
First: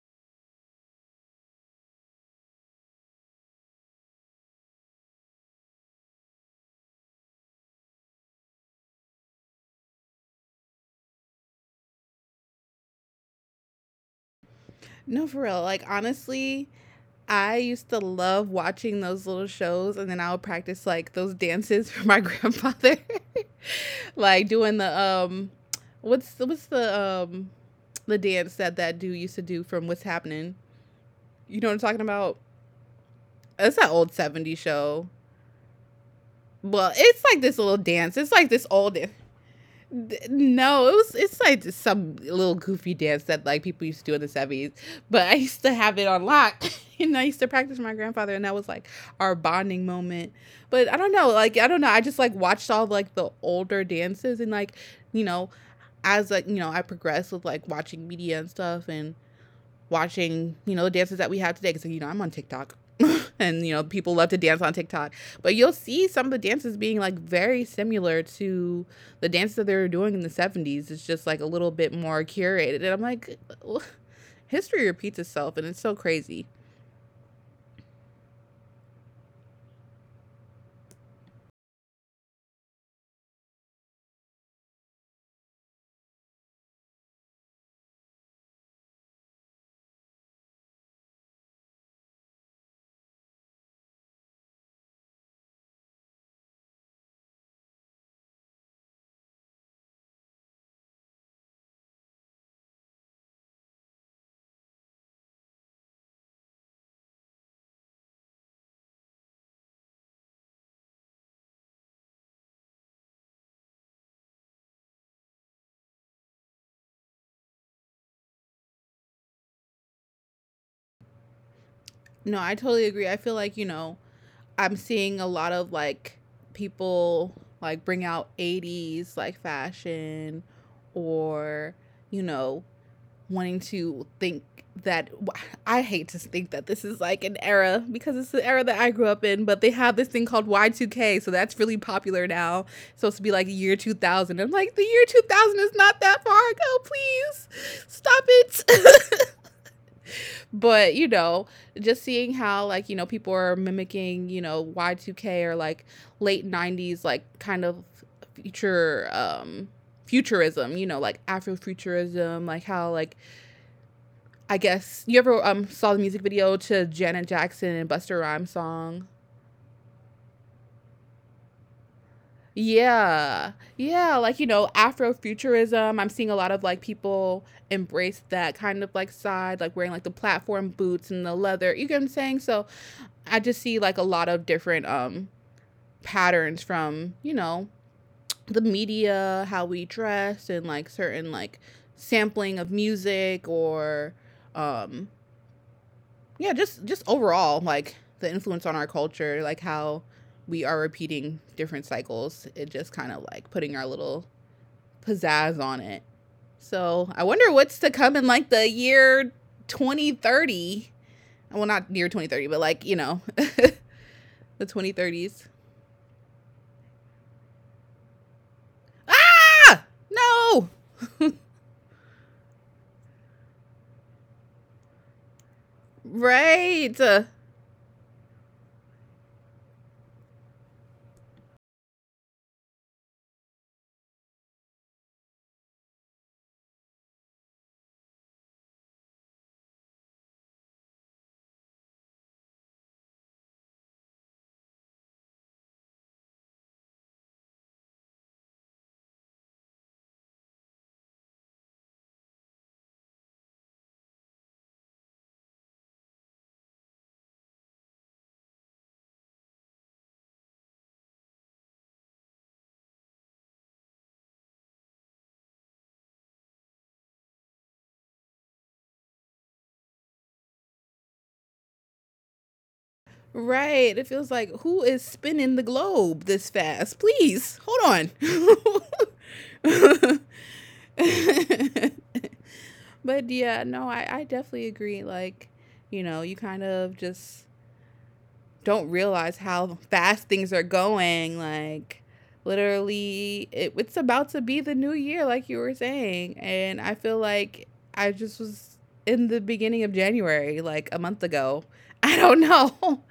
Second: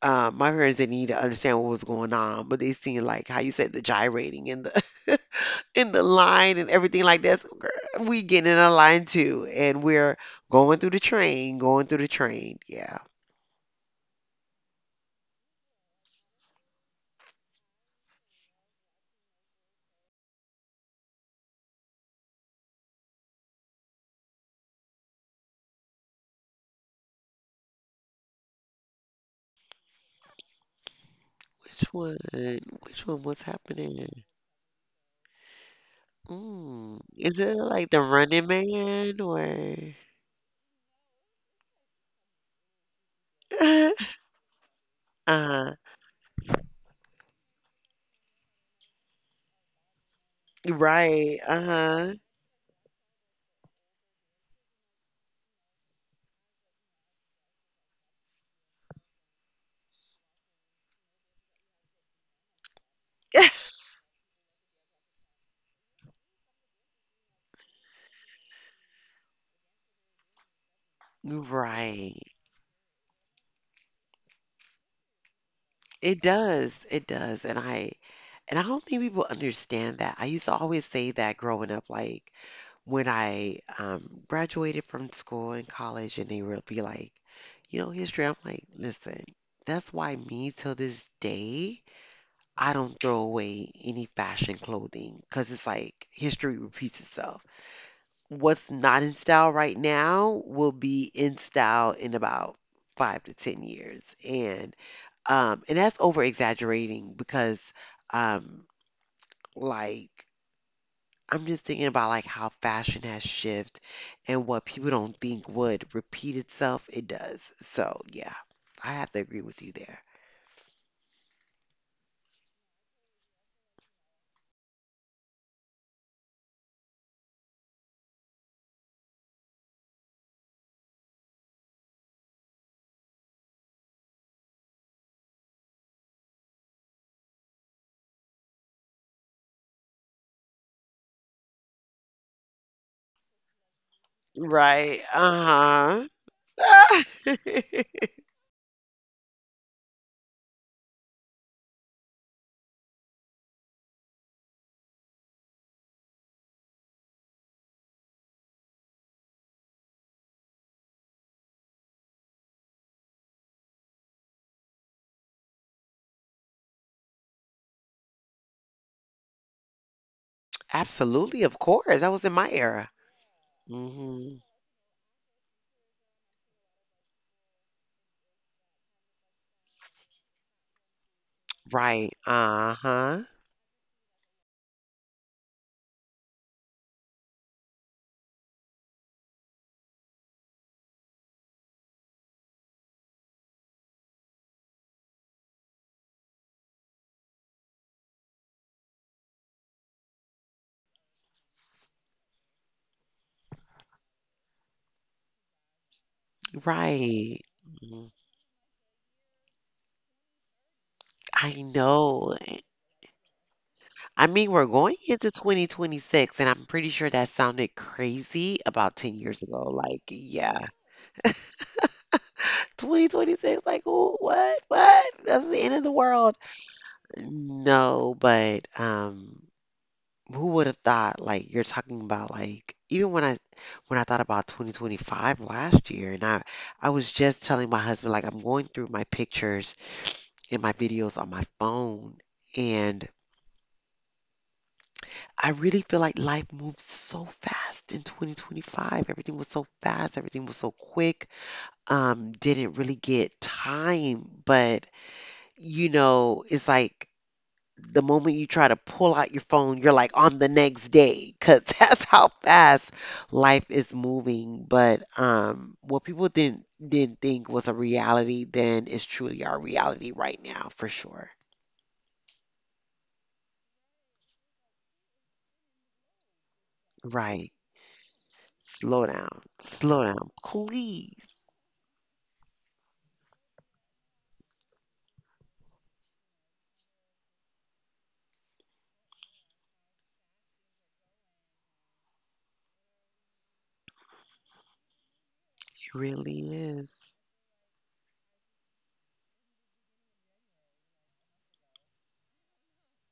Speaker 2: my parents didn't need to understand what was going on, but they seen like how you said the gyrating and the in the line and everything like that. So, girl, we getting in a line too, and we're going through the train, going through the train. Yeah.
Speaker 1: No, for real. Like honestly, I used to love watching those little shows, and then I would practice like those dances for my grandfather. Like doing the what's the dance that that dude used to do from What's Happening? You know what I'm
Speaker 2: Which
Speaker 1: talking
Speaker 2: one?
Speaker 1: about?
Speaker 2: Which one? What's
Speaker 1: It's that old
Speaker 2: happening?
Speaker 1: '70s show. Well,
Speaker 2: Mm.
Speaker 1: it's
Speaker 2: Is
Speaker 1: like
Speaker 2: it
Speaker 1: this little
Speaker 2: like the
Speaker 1: dance. It's
Speaker 2: Running
Speaker 1: like this old dance.
Speaker 2: Man or?
Speaker 1: No, it was. It's like some little goofy dance that like people used to do in the '70s. But I used to
Speaker 2: Uh-huh.
Speaker 1: have it on lock, and I used to practice with my grandfather, and that was like our bonding moment. But I don't know,
Speaker 2: Right.
Speaker 1: like I don't know. I
Speaker 2: Uh-huh.
Speaker 1: just like watched all like the older dances, and like you know as like I progressed with like watching media and stuff, and watching the dances that we have today, because I'm on TikTok. And people love to dance on TikTok, but you'll see some of the dances being like very similar to the dances that they were doing in the 70s. It's just like a little bit more
Speaker 2: Right.
Speaker 1: curated, and I'm like, history repeats itself, and it's so
Speaker 2: It
Speaker 1: crazy.
Speaker 2: does. It does. And I don't think people understand that. I used to always say that growing up, like when I graduated from school and college, and they would be like, you know, history. I'm like, listen, that's why me till this day. I don't throw away any fashion clothing because it's like history repeats itself. What's not in style right now will be in style in about 5 to 10 years, and and that's over exaggerating because um, like I'm just thinking about like how fashion has shifted and what people don't think would repeat itself, it does. So yeah, I have to agree with you there.
Speaker 1: No, I totally agree. I feel like I'm seeing a lot of like people like bring out 80s like fashion, or you know wanting to think that I hate to think that this is like an era because it's the era that I grew up in, but they have this thing called Y2K, so that's really popular now. It's supposed to be like the year 2000. I'm like, the
Speaker 2: Right.
Speaker 1: year 2000 is not
Speaker 2: Uh-huh.
Speaker 1: that far ago, please stop it. But just seeing how like people are mimicking Y2K or like late 90s, like kind of future futurism, like afrofuturism. Like how like I guess you ever saw the music video to Janet Jackson and Busta Rhymes song?
Speaker 2: Absolutely, of course. That was in my era.
Speaker 1: Yeah, yeah,
Speaker 2: Hmm.
Speaker 1: like afrofuturism, I'm seeing a lot of like people embrace that kind of like side, like wearing like the platform boots and the leather. You get what I'm
Speaker 2: Right.
Speaker 1: saying? So
Speaker 2: Uh-huh.
Speaker 1: I just see like a lot of different patterns from, you know, the media, how we dress and like certain like sampling of music, or um yeah, just overall like the influence on our culture, like how we are repeating different cycles. It just kind of like putting our little pizzazz on it. So, I
Speaker 2: Right.
Speaker 1: wonder what's to
Speaker 2: Mhm.
Speaker 1: come in like the year 2030.
Speaker 2: I
Speaker 1: Well, not year
Speaker 2: know.
Speaker 1: 2030, but like, you know,
Speaker 2: I mean, we're
Speaker 1: the
Speaker 2: going into
Speaker 1: 2030s.
Speaker 2: 2026, and I'm pretty sure that sounded crazy about 10 years ago.
Speaker 1: Ah!
Speaker 2: Like, yeah,
Speaker 1: No!
Speaker 2: 2026, like, oh, what, what? That's the end of the world.
Speaker 1: Right.
Speaker 2: No, but who would have thought like you're talking about like even when I thought about 2025 last year and I was just telling my husband like I'm going through my pictures and my videos on my phone and I really feel like life moved so fast in 2025. Everything was so fast, everything was so quick. Didn't really get time, but you know, it's like the moment you try to pull out your phone, you're like on the next day because that's how fast life is moving. But what people didn't think was a reality then is truly our reality right now for sure.
Speaker 1: Right. It feels like who is spinning the globe this fast?
Speaker 2: Right.
Speaker 1: Please, hold on.
Speaker 2: Slow down. Slow down, please.
Speaker 1: But yeah, no, I definitely agree. Like, you know, you kind of just don't realize how fast things are going. Like, literally, it's about to be the new year, like you were
Speaker 2: It
Speaker 1: saying.
Speaker 2: really
Speaker 1: And
Speaker 2: is.
Speaker 1: I feel like I just was in the beginning of January, like a month ago. I don't know.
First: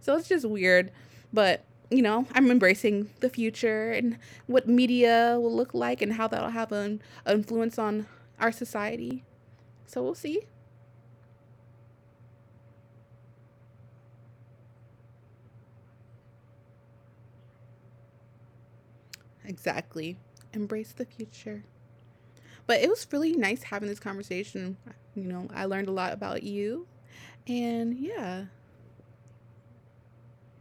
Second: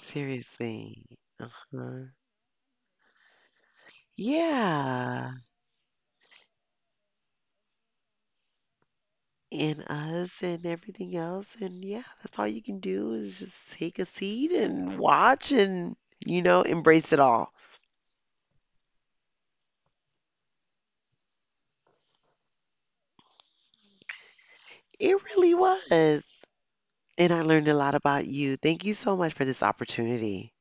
Speaker 1: So it's just weird. But, you
Speaker 2: Uh-huh.
Speaker 1: know, I'm embracing the future and what
Speaker 2: Yeah.
Speaker 1: media will look like and how that'll have an influence on our society.
Speaker 2: And
Speaker 1: So we'll
Speaker 2: us
Speaker 1: see.
Speaker 2: and everything else. And yeah, that's all you can do is just take a seat and watch and, you know, embrace it all.
Speaker 1: Exactly. Embrace the future. But it was really nice having this conversation.
Speaker 2: It
Speaker 1: You know,
Speaker 2: really
Speaker 1: I learned a lot
Speaker 2: was.
Speaker 1: about you.
Speaker 2: And I learned a lot
Speaker 1: And
Speaker 2: about
Speaker 1: yeah,
Speaker 2: you. Thank you so much for this opportunity.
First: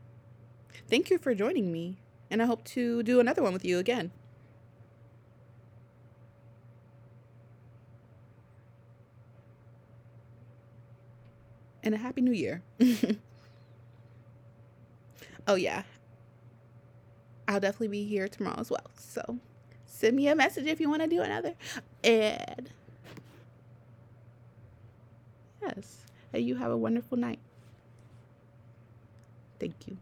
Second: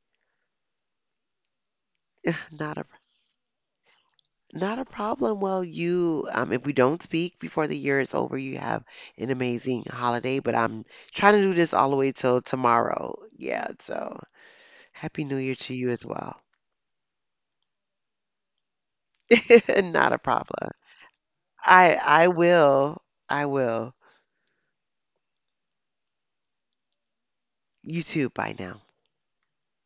Speaker 1: thank you for joining me. And I hope
Speaker 2: Not a
Speaker 1: to do another one with you again.
Speaker 2: not a problem. Well, you if we don't speak before the year is over, you have an amazing holiday, but I'm trying to do this all the
Speaker 1: And a
Speaker 2: way
Speaker 1: happy new
Speaker 2: till
Speaker 1: year.
Speaker 2: tomorrow. Yeah, so happy new year
Speaker 1: Oh,
Speaker 2: to
Speaker 1: yeah,
Speaker 2: you as well.
Speaker 1: I'll definitely be here tomorrow as well. So
Speaker 2: Not
Speaker 1: send
Speaker 2: a
Speaker 1: me a message
Speaker 2: problem.
Speaker 1: if you want to do another.
Speaker 2: I
Speaker 1: And
Speaker 2: will. I will.
Speaker 1: yes, and you have a wonderful night.
Speaker 2: You too. Bye now.
Speaker 1: Thank you.